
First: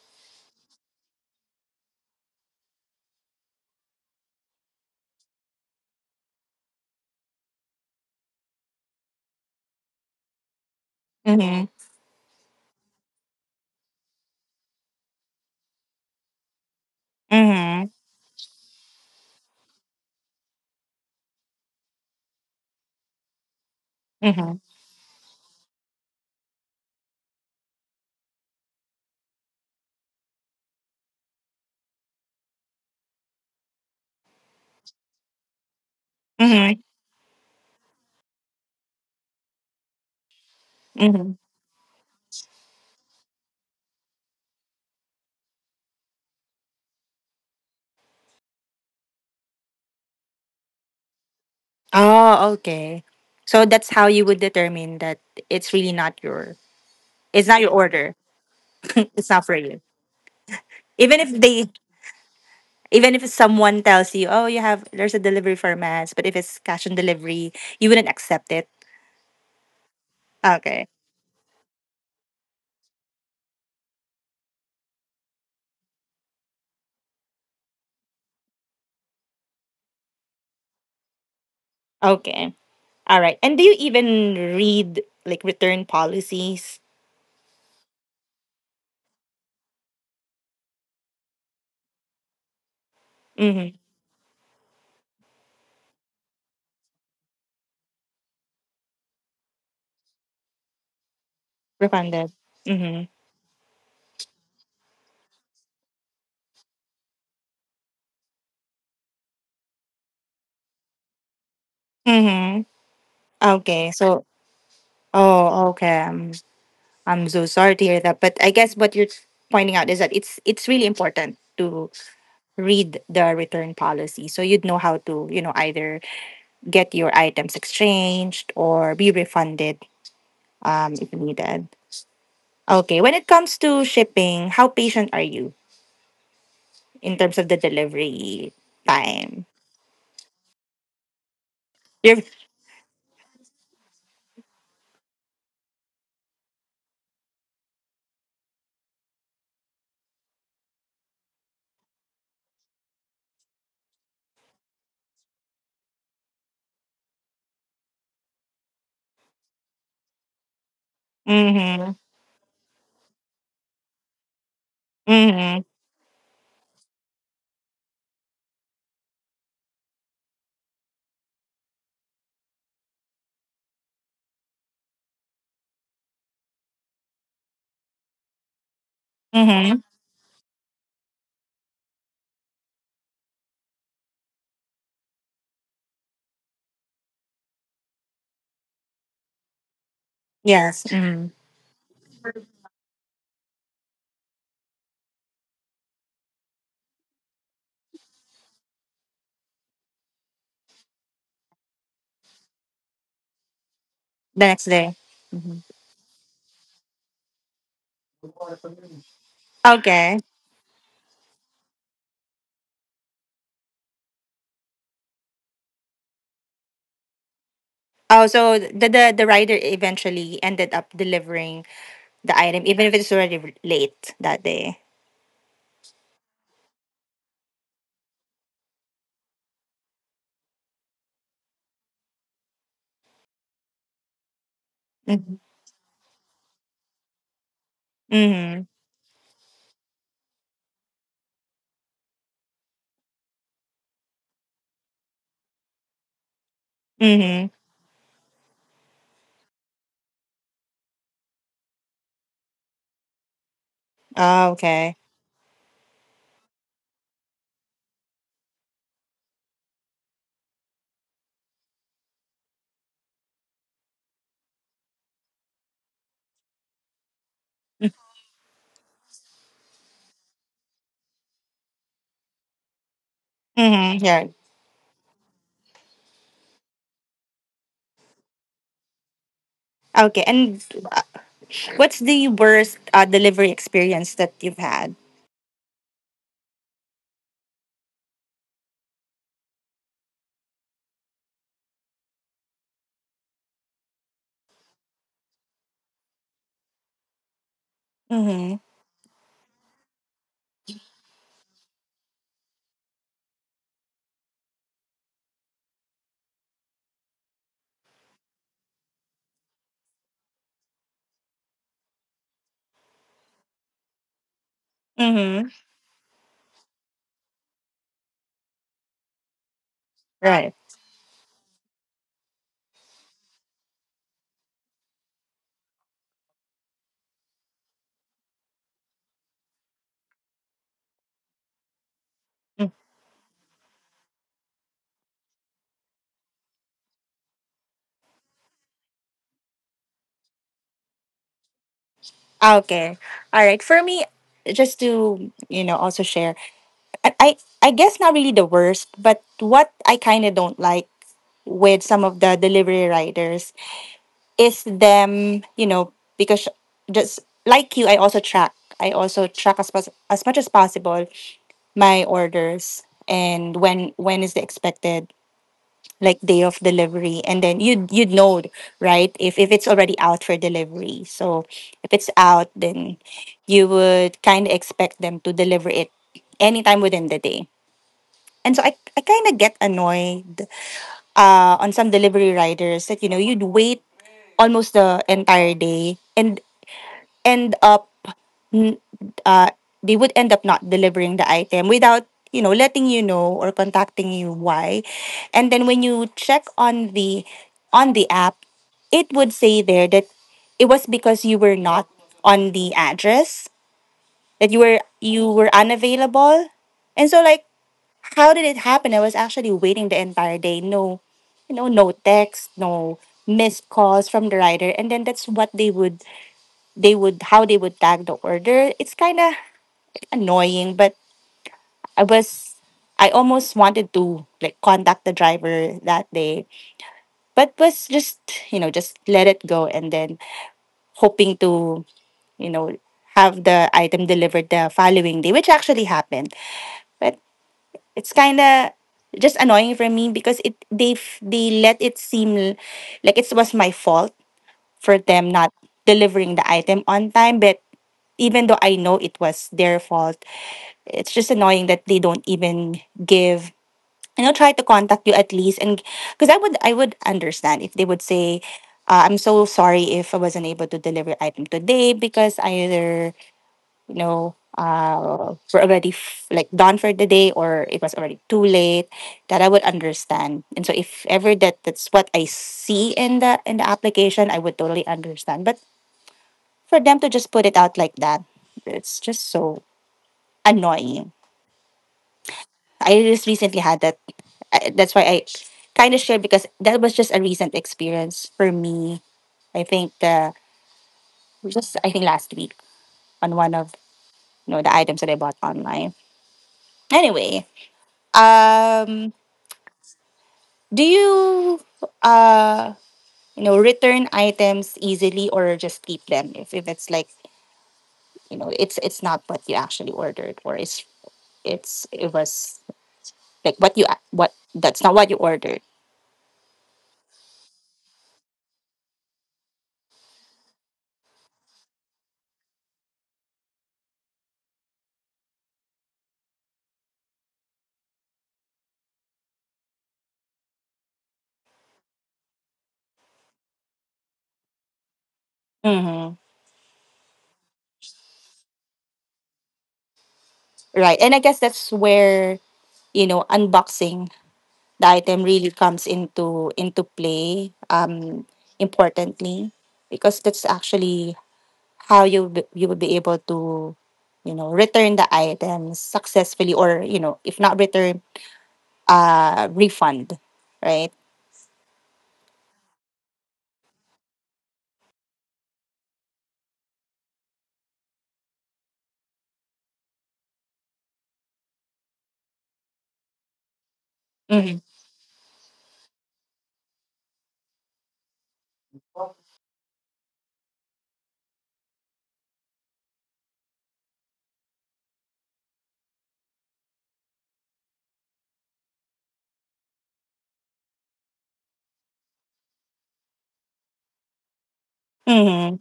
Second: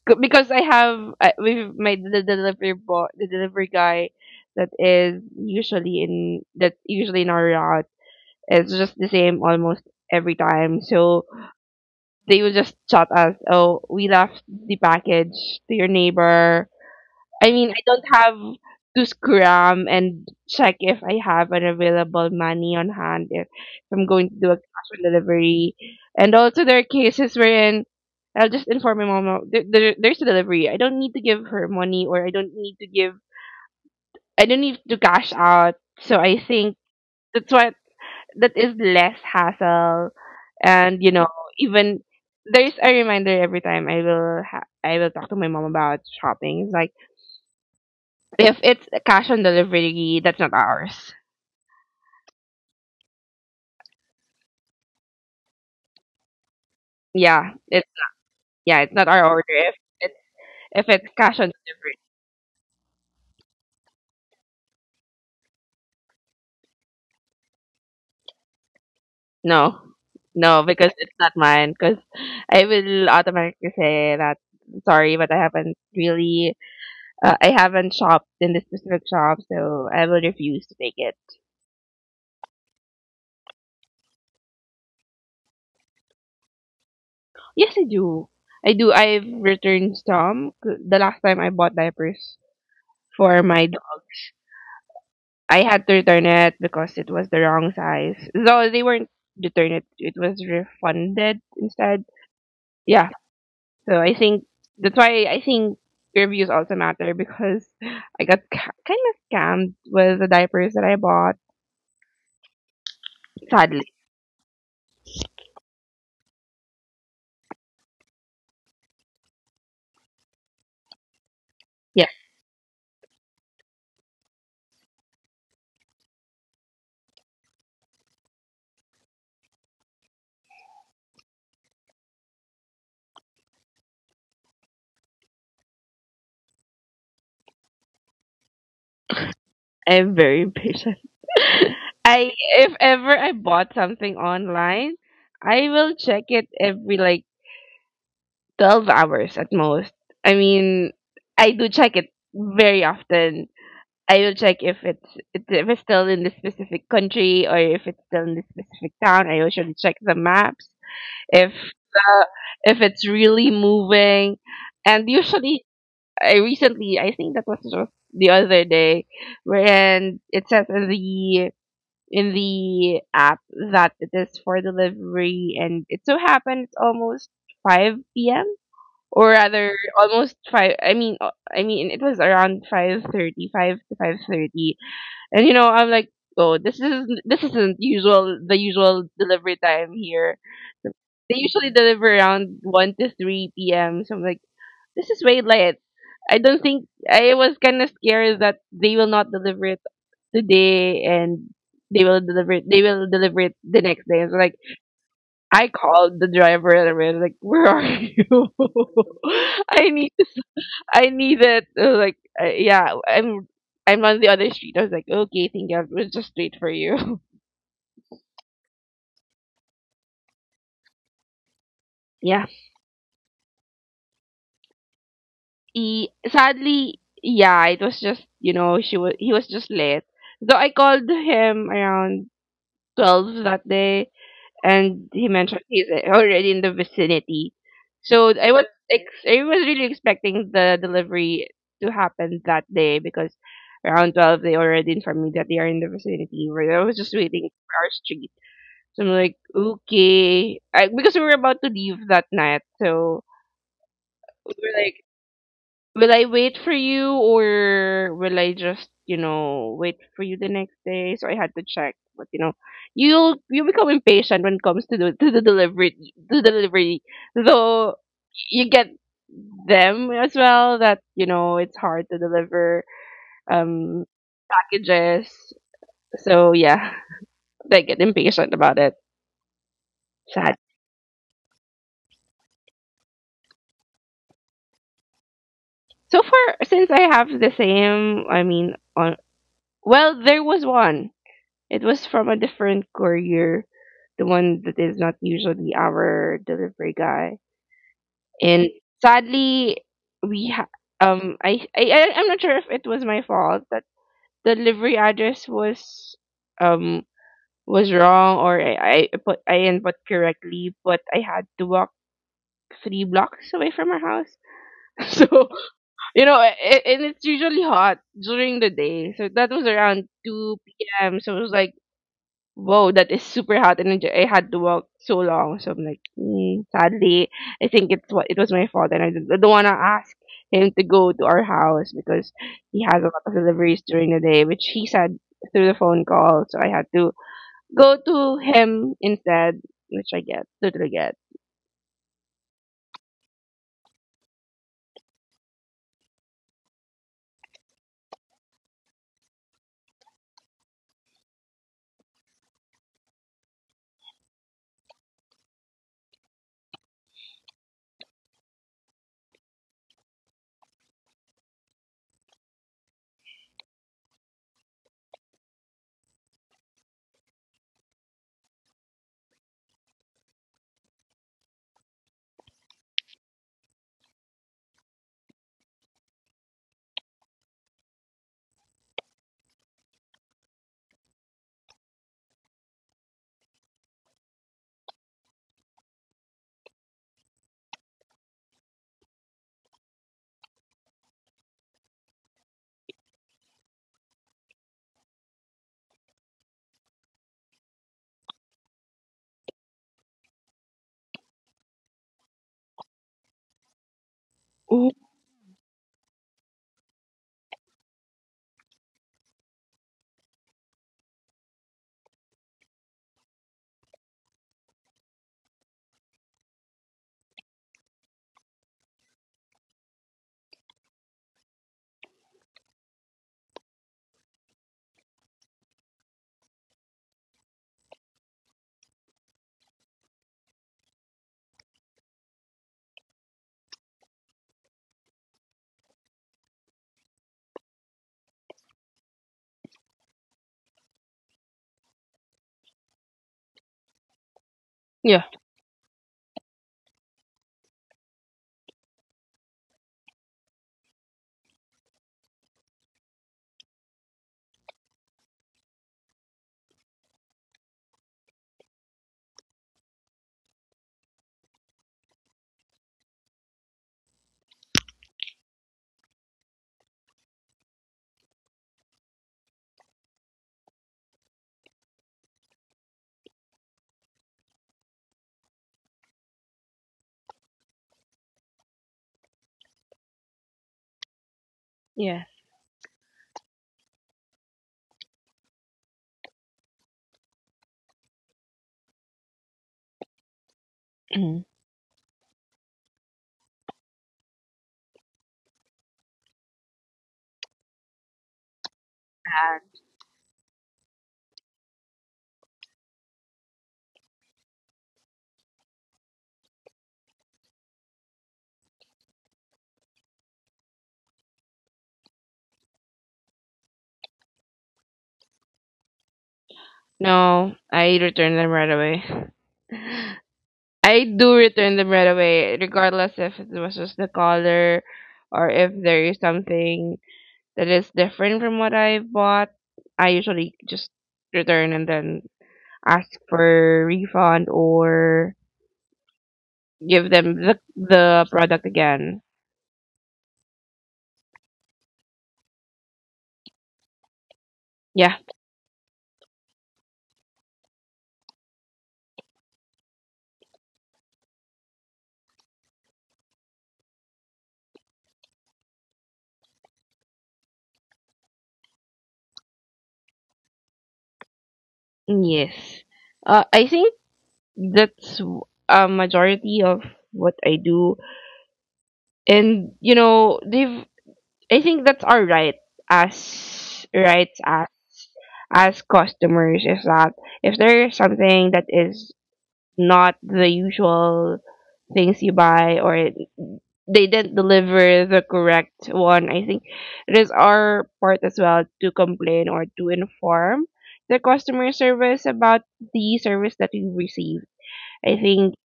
Speaker 2: because I have, with my the, the delivery guy that's usually in our. It's just the same almost every time. So
Speaker 1: Mhm.
Speaker 2: they will just chat us, "Oh, we left the package to your neighbor." I mean, I
Speaker 1: Mhm.
Speaker 2: don't have to scram and check if I have an available money on hand if I'm going to do a
Speaker 1: Mhm.
Speaker 2: cash on delivery. And also, there are cases wherein I'll just inform my mom, "Oh, there's a delivery. I don't need to give her money, or I don't need to cash out." So I think
Speaker 1: Mhm.
Speaker 2: that's what that is less hassle, and you know,
Speaker 1: Mhm.
Speaker 2: even there's a reminder every time I will talk to my mom about shopping. It's like, if it's cash on delivery, that's not ours.
Speaker 1: Oh, okay. So that's how you would determine that it's really not your, it's
Speaker 2: yeah
Speaker 1: not your
Speaker 2: it's
Speaker 1: order.
Speaker 2: yeah, it's not our
Speaker 1: It's
Speaker 2: order,
Speaker 1: not for you.
Speaker 2: if it's
Speaker 1: Even if
Speaker 2: cash on
Speaker 1: they,
Speaker 2: delivery.
Speaker 1: even if someone tells you, "Oh, you have, there's a delivery for mass," but if it's cash on delivery, you wouldn't accept it.
Speaker 2: No, no, because
Speaker 1: Okay.
Speaker 2: it's not mine, because I will automatically say that, "Sorry, but I haven't really, I haven't shopped in this specific shop," so I will refuse to take it.
Speaker 1: Okay. All right. And do you even read like return policies?
Speaker 2: Yes, I do. I do. I've returned some. The last time I bought diapers for my
Speaker 1: Mhm.
Speaker 2: dogs, I had to return it because it was the wrong size. So they weren't, returned it. It was refunded instead.
Speaker 1: Refunded.
Speaker 2: Yeah.
Speaker 1: Mhm.
Speaker 2: So I think that's why I think reviews also matter, because I got kind of scammed with the diapers that I bought.
Speaker 1: Mhm.
Speaker 2: Sadly.
Speaker 1: Okay, so, oh, okay. I'm so sorry to hear that, but I guess what you're pointing out is that it's really important to
Speaker 2: Yeah.
Speaker 1: read the return policy, so you'd know how to, you know, either get your items exchanged or be refunded if needed. Okay, when it comes to shipping, how patient are you in terms of the delivery time?
Speaker 2: I'm very impatient.
Speaker 1: You're
Speaker 2: I If ever I bought something online, I will check it every like 12 hours at most. I mean, I do check it very often. I will check if if it's still in the specific country, or if it's still in the specific town. I usually check the maps if,
Speaker 1: mm-hmm,
Speaker 2: uh, if it's really moving. And usually,
Speaker 1: mm-hmm,
Speaker 2: I recently, I think that was just the other day, wherein it says in the app that it is for delivery, and it so happened it's almost 5 p.m, or rather
Speaker 1: mm-hmm.
Speaker 2: almost five, I mean it was around 5:30, 5 to 5:30. And you know, I'm like, "Oh, this is, this isn't usual, the usual delivery time here.
Speaker 1: Yes, mm-hmm.
Speaker 2: They usually deliver around 1 to 3 p.m." So I'm like, "This is way late." I don't think, I was kind of scared that they will not deliver it today, and they will deliver it the next day. So
Speaker 1: The
Speaker 2: like,
Speaker 1: next day. Hmm.
Speaker 2: I called the driver, and I was like, "Where are you? I need,
Speaker 1: Okay.
Speaker 2: I need it." Like, "Yeah, I'm on the other street." I was like, "Okay, thank you, we'll just wait for you."
Speaker 1: Oh, so the, the rider eventually ended up delivering the
Speaker 2: Yeah.
Speaker 1: item, even if it's already late that day.
Speaker 2: He, sadly, yeah, it was just, you know, she was he was just late. Though I called him around 12 that day, and he
Speaker 1: Mm-hmm.
Speaker 2: mentioned he's already in the vicinity. So I was
Speaker 1: Mm-hmm.
Speaker 2: I was really expecting the delivery to happen that day, because around 12 they already informed me that they are in the vicinity. Where I was just waiting
Speaker 1: Mm-hmm.
Speaker 2: for our street. So I'm like, okay, because we were about to leave that night. So we
Speaker 1: Oh,
Speaker 2: were
Speaker 1: okay.
Speaker 2: like, "Will I wait for you, or will I just, wait for you the next day?" So I had to check. But you know, you become impatient when it comes to the delivery. Though you get them as well that, it's hard to deliver um
Speaker 1: Mm-hmm. Yeah.
Speaker 2: packages. So yeah, they get impatient about it.
Speaker 1: Okay.
Speaker 2: Sad.
Speaker 1: And uh, what's the worst delivery experience that you've had?
Speaker 2: So far, since I have the same, I mean, on, well, there was one. It was from a different courier, the one that is not usually our delivery guy. And
Speaker 1: Mm-hmm.
Speaker 2: sadly, we ha- I- I'm not sure if it was my fault that the delivery address was, um was wrong, or I put, I input correctly, but I had to walk three blocks away from our house. So
Speaker 1: Mm-hmm.
Speaker 2: you know, and it's usually hot during the day. So that was around
Speaker 1: Right.
Speaker 2: 2 p.m. So it was like, whoa, that is super hot. And I had to walk so long. So I'm like, mm, sadly, I think it's what, it was my fault. And I don't want to ask him to go to our house, because
Speaker 1: Mm.
Speaker 2: he has a lot of deliveries during the day, which he said through the phone call. So I had to go to him instead, which I get, totally get.
Speaker 1: Okay. All right. For me, just to, you know, also share, I I, I guess not really the worst, but what I kind of don't like with some of the delivery riders is them, you know, because just like you, I also track as, as much as possible my orders, and when is the expected like day of delivery. And then you'd, you'd know, right, if it's already out for delivery. So if it's out, then you would kind of expect them to deliver it anytime within the day. And so I kind of get annoyed, on some delivery riders that, you know, you'd wait almost the entire day and end up n- uh, they would end up not delivering the item without, you know, letting you know or contacting you why. And then when you check on the app, it would say there that it was because you were not on the address, that you
Speaker 2: Mhm.
Speaker 1: were, you were unavailable. And so like, how did it happen? I was actually waiting the entire day. No, you know, no text, no missed calls from the rider, and then that's what they would how they would tag the order. It's kind of annoying, but I was, I almost wanted to like contact the driver that day, but was just, you know, just let it go, and then hoping to, you know, have the item delivered the following day, which actually happened. But, it's kind of just annoying for me because it they they let it seem like it was my fault for
Speaker 2: Yeah.
Speaker 1: them not delivering the item on time. But even though I know it was their fault, it's just annoying that they don't even give, you know, try to contact you at least. And because I would understand if they would say, "I'm so sorry if I wasn't able to deliver item today," because either, were already like done for the day, or it was already too late, that I would understand. And so if ever that that's what I see in the application, I would totally understand. But for them to just put it out like that, it's just so annoying.
Speaker 2: Yeah.
Speaker 1: I just recently had that. That's why I kind of shared, because that was just a recent experience for me. I think the I think last week, on one of, you know, the items that I bought online. Anyway, um do you uh you know return items easily, or just keep them if it's like, you know, it's not what you actually ordered, or it's it was like what that's not what you ordered.
Speaker 2: No, I returned them right away. I do return them right away, regardless if it was just the color, or if there is something that is different from what I bought. I usually just return and then ask for refund, or
Speaker 1: Mm-hmm.
Speaker 2: give them the product again.
Speaker 1: Right. And I guess that's where, you know, unboxing the
Speaker 2: Yeah.
Speaker 1: item really comes into play importantly, because that's actually how you would be able to, you know, return the items successfully, or you know, if not return, refund, right.
Speaker 2: Yes. I think that's w- a majority of what I do, and you know, they've. I think that's our right, as right
Speaker 1: Mm-hmm.
Speaker 2: as customers, is that if there is something that is not the usual things you buy, they didn't deliver the correct one, I think it is our part as well to complain or to inform the customer service about the service that we received. I think
Speaker 1: Mm-hmm.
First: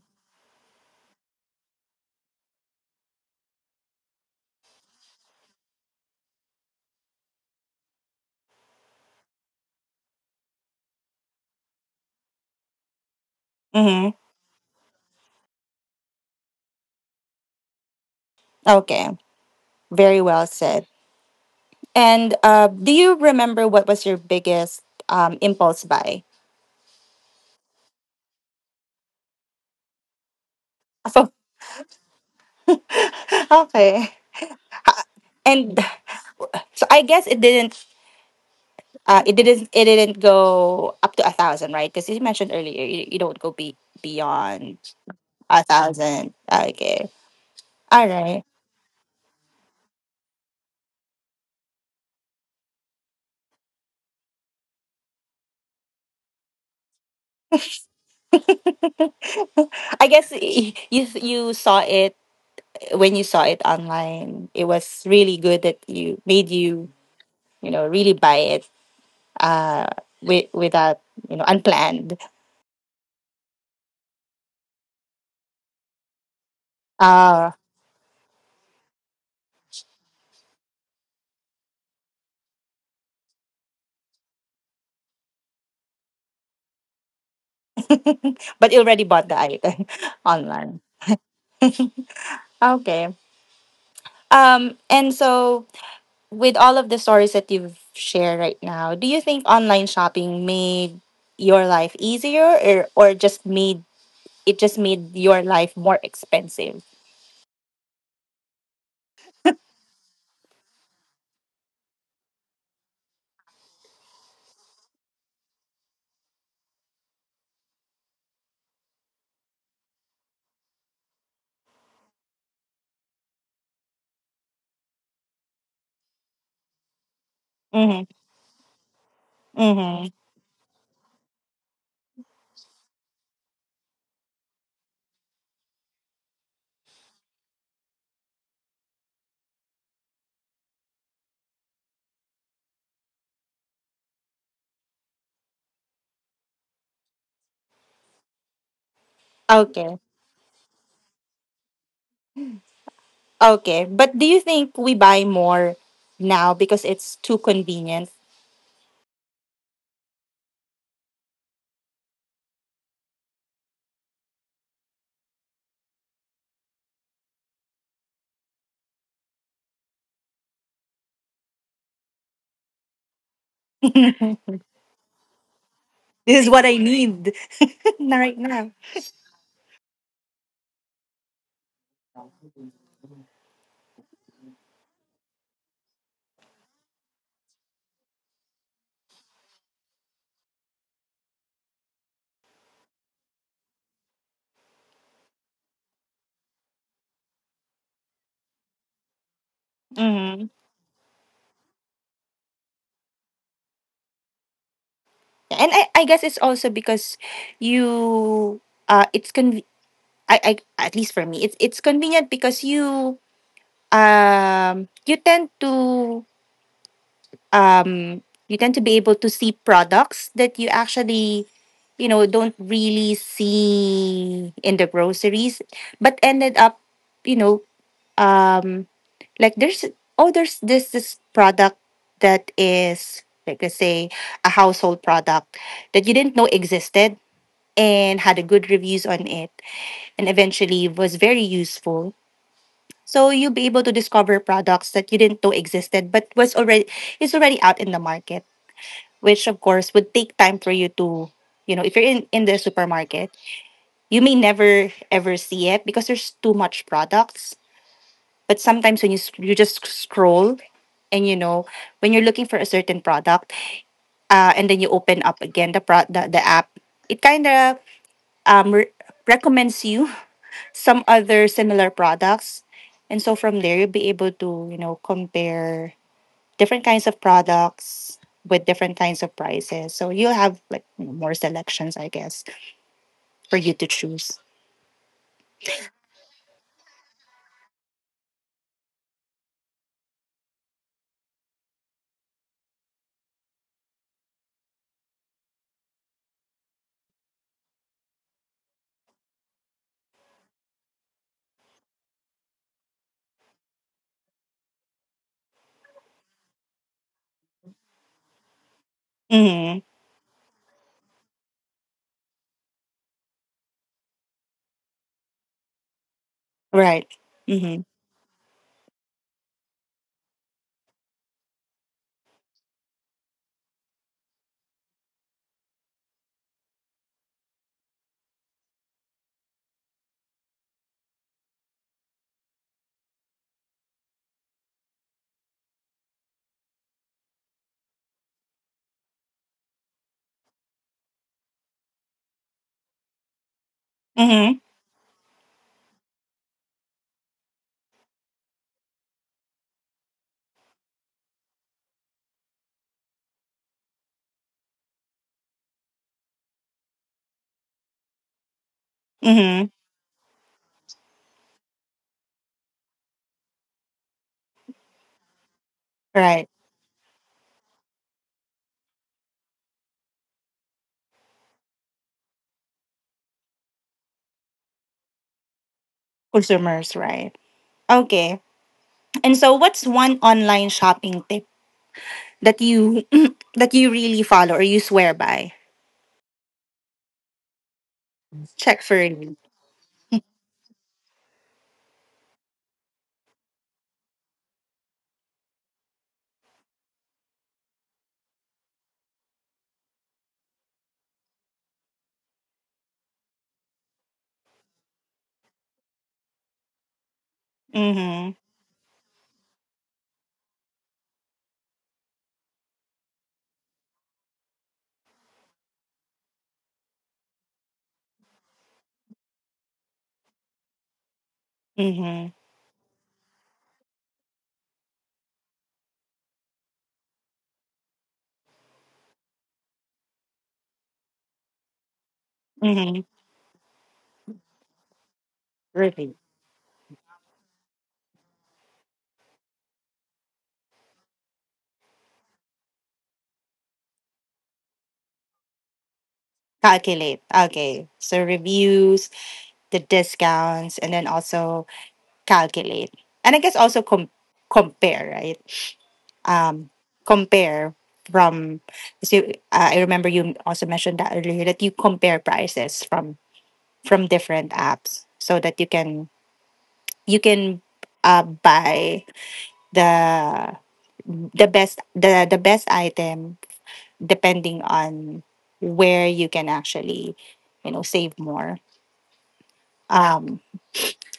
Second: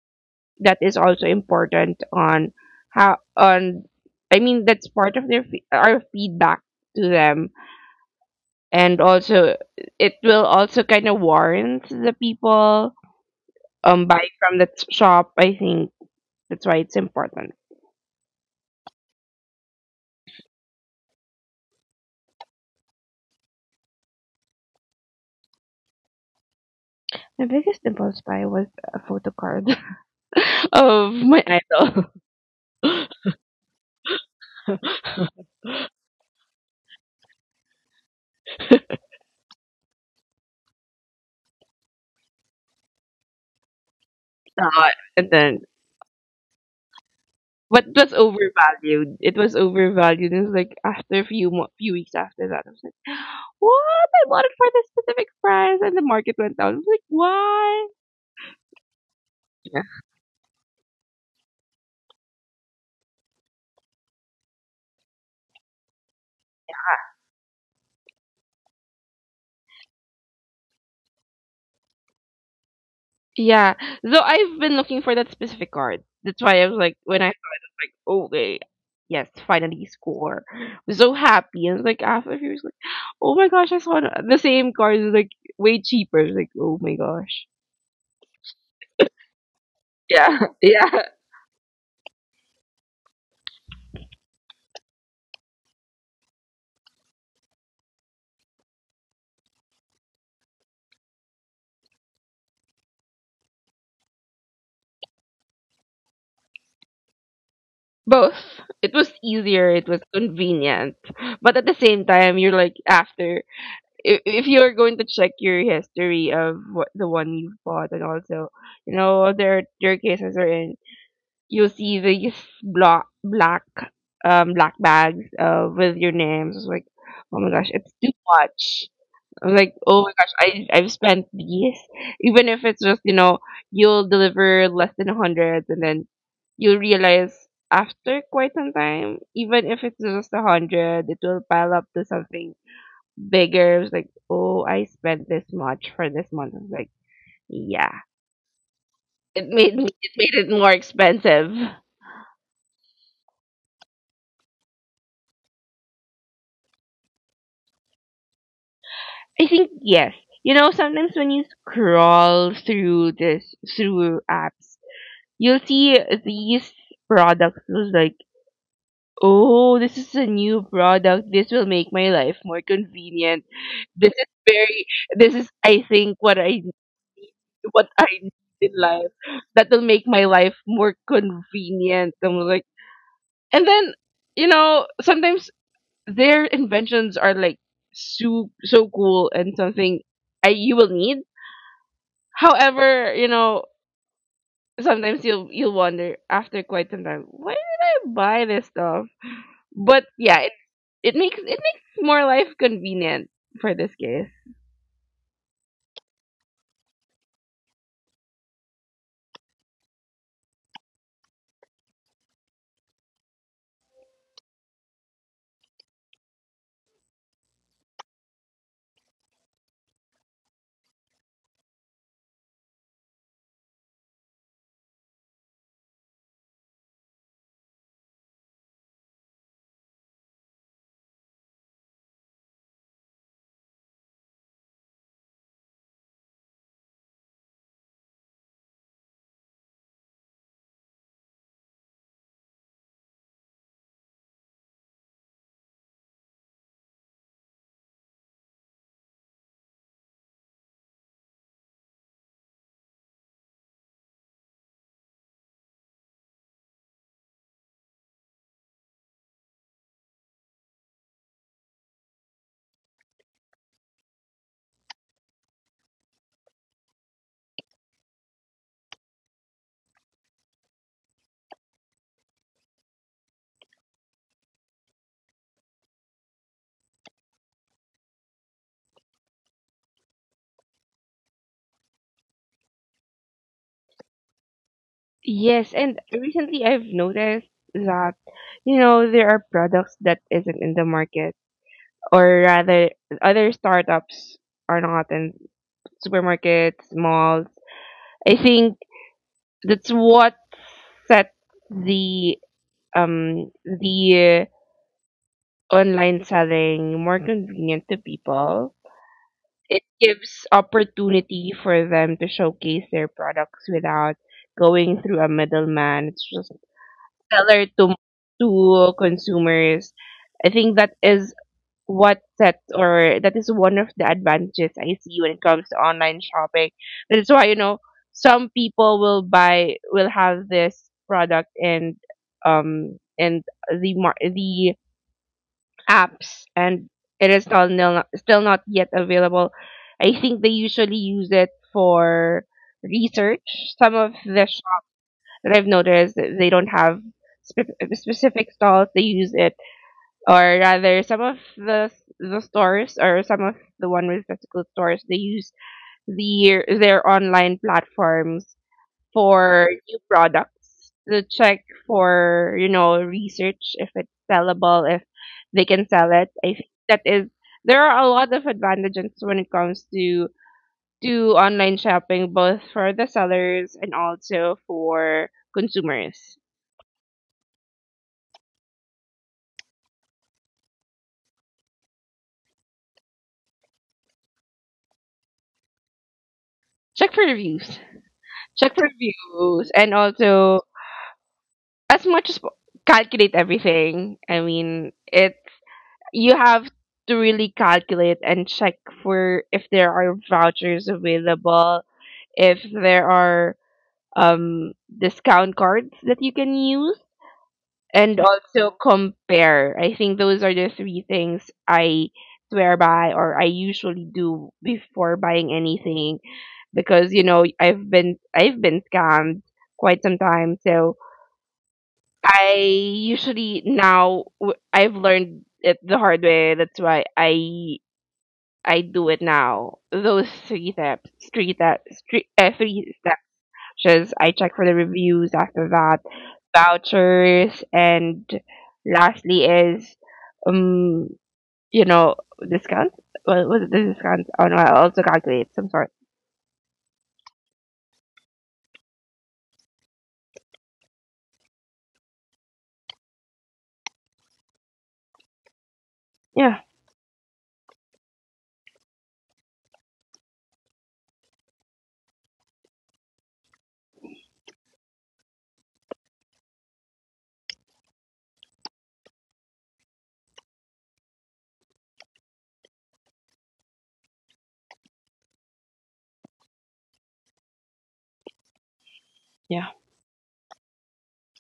Speaker 2: that is also important on how on I mean, that's part of their our feedback to them, and also it will also kind of warrant the people
Speaker 1: Mm-hmm.
Speaker 2: buying from that shop. I think that's why it's important.
Speaker 1: Okay, very well said. And do you remember what was your biggest impulse buy?
Speaker 2: My biggest impulse buy was a photo card of
Speaker 1: So
Speaker 2: my idol.
Speaker 1: okay. Ha- and so I guess it didn't, it didn't, it didn't go up to a thousand, right? Because you mentioned earlier you, you don't go be beyond
Speaker 2: Uh, and then
Speaker 1: a thousand. Okay.
Speaker 2: but it
Speaker 1: All
Speaker 2: was
Speaker 1: right.
Speaker 2: overvalued. It was overvalued. It was like after a few weeks after that, I was like, "What? I bought it for this specific price," and the market went down. I was like, "Why?" Yeah.
Speaker 1: I guess you you saw it when you saw it online. It was really good that you made you you know really buy it uh with without unplanned.
Speaker 2: Yeah. So I've been looking for that specific card. That's why I was like, when I saw it,
Speaker 1: uh
Speaker 2: I was like, okay, yes, finally score. I'm so happy. And like after a few years, like, oh my gosh, I saw the same card is like way cheaper. It's like, oh my gosh.
Speaker 1: but you already bought the item
Speaker 2: Yeah,
Speaker 1: online.
Speaker 2: yeah.
Speaker 1: Okay. And so with all of the stories that you've shared right now, do you think online shopping made your life easier, or just made it, just made your life more expensive?
Speaker 2: Both. It was easier. It was convenient. But at the same time, you're like after, if you're going to check your history of what the one you bought, and also you know, there are cases wherein you'll see these black black black bags, with your names. It's like, oh my gosh, it's
Speaker 1: Mm-hmm.
Speaker 2: too much. I'm like, oh
Speaker 1: Mm-hmm.
Speaker 2: my gosh, I've spent these. Even if it's just, you know, you'll deliver less than 100, and then you'll realize, after quite some time, even if it's just 100, it will pile up to something bigger. It's like, oh, I spent this much for this month. It's like, yeah. It made me,
Speaker 1: Okay.
Speaker 2: it made it more expensive.
Speaker 1: Okay. But do you think we buy more now because it's too convenient?
Speaker 2: I think yes. You know, sometimes when you scroll through this through apps, you'll see these products, was like, "Oh, this is a new product. This will make my life more convenient. This is
Speaker 1: This
Speaker 2: very, this is, I think,
Speaker 1: is what I need
Speaker 2: what I
Speaker 1: na
Speaker 2: need
Speaker 1: right
Speaker 2: in
Speaker 1: now.
Speaker 2: life. That will make my life more convenient." I'm like, and then, you know, sometimes their inventions are like so so cool, and something you will need. However, you know, sometimes you'll wonder after quite some time, why did I buy this stuff? But yeah,
Speaker 1: Mm-hmm.
Speaker 2: it makes more life convenient for this case.
Speaker 1: And I guess it's also because you it's con I at least for me it's convenient because you um you tend to um, you tend to be able to see products that you actually don't really see in the groceries but ended up you know um like there's, oh, there's this product that is, like let's say, a household product that you didn't know existed and had a good reviews on it and eventually was very useful. So you'll be able to discover products that you didn't know existed but was already, is already out in the market, which of course would take time for you to, if you're in the supermarket you may never ever see it because there's too much products. But sometimes when you just scroll and when you're looking for a certain product, and then you open up again the app, it kind of um, re- recommends you some other similar products. And so from there you'll be able to, compare different kinds of products with different kinds of prices. So you'll have like more selections, I guess, for you to choose.
Speaker 2: Yes, and recently I've noticed that you know there are products that isn't in the market, or rather, other startups are not in supermarkets, malls. I think that's what set the the online selling more convenient to people. It
Speaker 1: Mm-hmm.
Speaker 2: gives opportunity for them to showcase their products without going through a middleman. It's just
Speaker 1: Right.
Speaker 2: seller
Speaker 1: Mm-hmm.
Speaker 2: to consumers. I think that is what sets, or that is one of the advantages I see when it comes to online shopping. That's why, you know, some people will buy, will have this product, and the the apps, and it is still not yet available. I think they usually use it for research. Some of the
Speaker 1: Mm-hmm.
Speaker 2: shops that I've noticed, they don't have specific stalls. They use it, or rather, some of the stores, or some of the one with physical stores, they use their online platforms for
Speaker 1: Mm-hmm.
Speaker 2: new products, to check for, you know, research if it's sellable, if they can sell it.
Speaker 1: Right.
Speaker 2: I think that is, there are a lot of advantages when it comes to online shopping, both for the sellers and also for consumers.
Speaker 1: Consumers, right. Okay. And so what's one online shopping tip that you that you really follow or you swear by?
Speaker 2: Check for reviews. Check for
Speaker 1: Check for me.
Speaker 2: reviews, and also, as much as po- calculate everything. I mean, it you have to really calculate and check for, if there are vouchers available, if there are um discount cards that you can use, and
Speaker 1: Mm-hmm.
Speaker 2: also compare. I think those are the three things I swear by, or I usually do before buying anything, because you know, I've been scammed quite some time. So
Speaker 1: Mm-hmm.
Speaker 2: I usually now, I've learned it the hard way. That's why I do it now. Those three steps. Three steps.
Speaker 1: Mm-hmm.
Speaker 2: Just, I check for the reviews. After that,
Speaker 1: Really.
Speaker 2: vouchers, and lastly is, um, you know, discounts. Well, was it the discounts? Oh no, I also calculate some sort.
Speaker 1: Calculate. Okay. So reviews, the discounts, and then also calculate, and I guess also compare, right?
Speaker 2: Yeah,
Speaker 1: um Compare from, so I remember you also mentioned that earlier, that you compare prices from different apps so that you can, you can buy the the best item depending on where you can actually save more.
Speaker 2: yeah.
Speaker 1: um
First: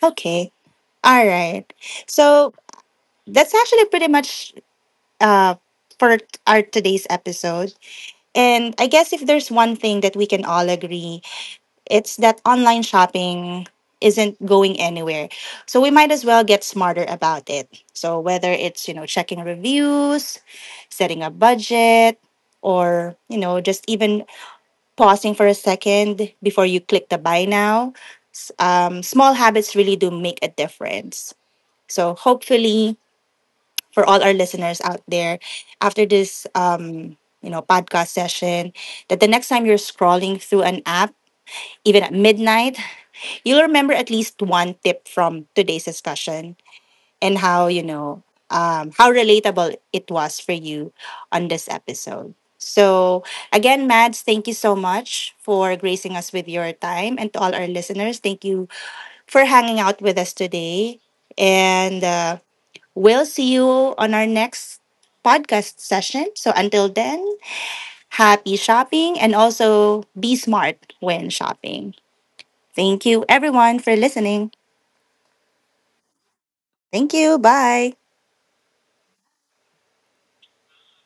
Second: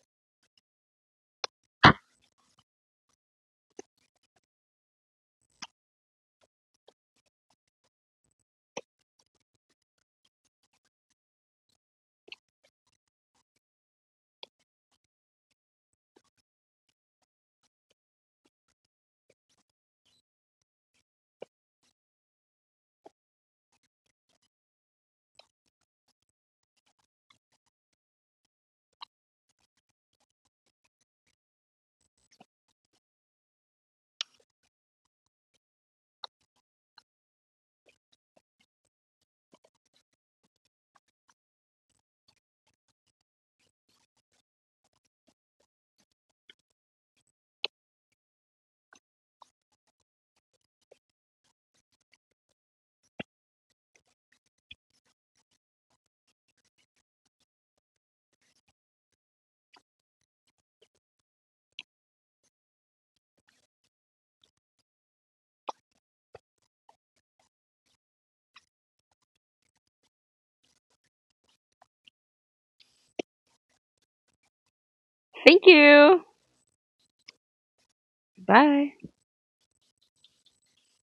Speaker 1: okay, all right. So that's actually pretty much, uh, our today's episode. And I guess if there's one thing that we can all agree, it's that online shopping isn't going anywhere. So we might as well get smarter about it. So whether it's, you know, checking reviews, setting a budget, or, you know, just even pausing for a second before you click the buy now, small habits really do make a difference. So hopefully, for all our listeners out there, after this podcast session, that the next time you're scrolling through an app, even at midnight, you'll remember at least one tip from today's discussion and how, how relatable it was for you on this episode. So again, Mads, thank you so much for gracing us with your time, and to all our listeners, thank you for hanging out with us today. And we'll see you on our next podcast session. So until then, happy shopping, and also be smart when shopping. Thank you everyone for listening.
Speaker 2: Thank you.
Speaker 1: Thank you. Bye.
Speaker 2: Bye.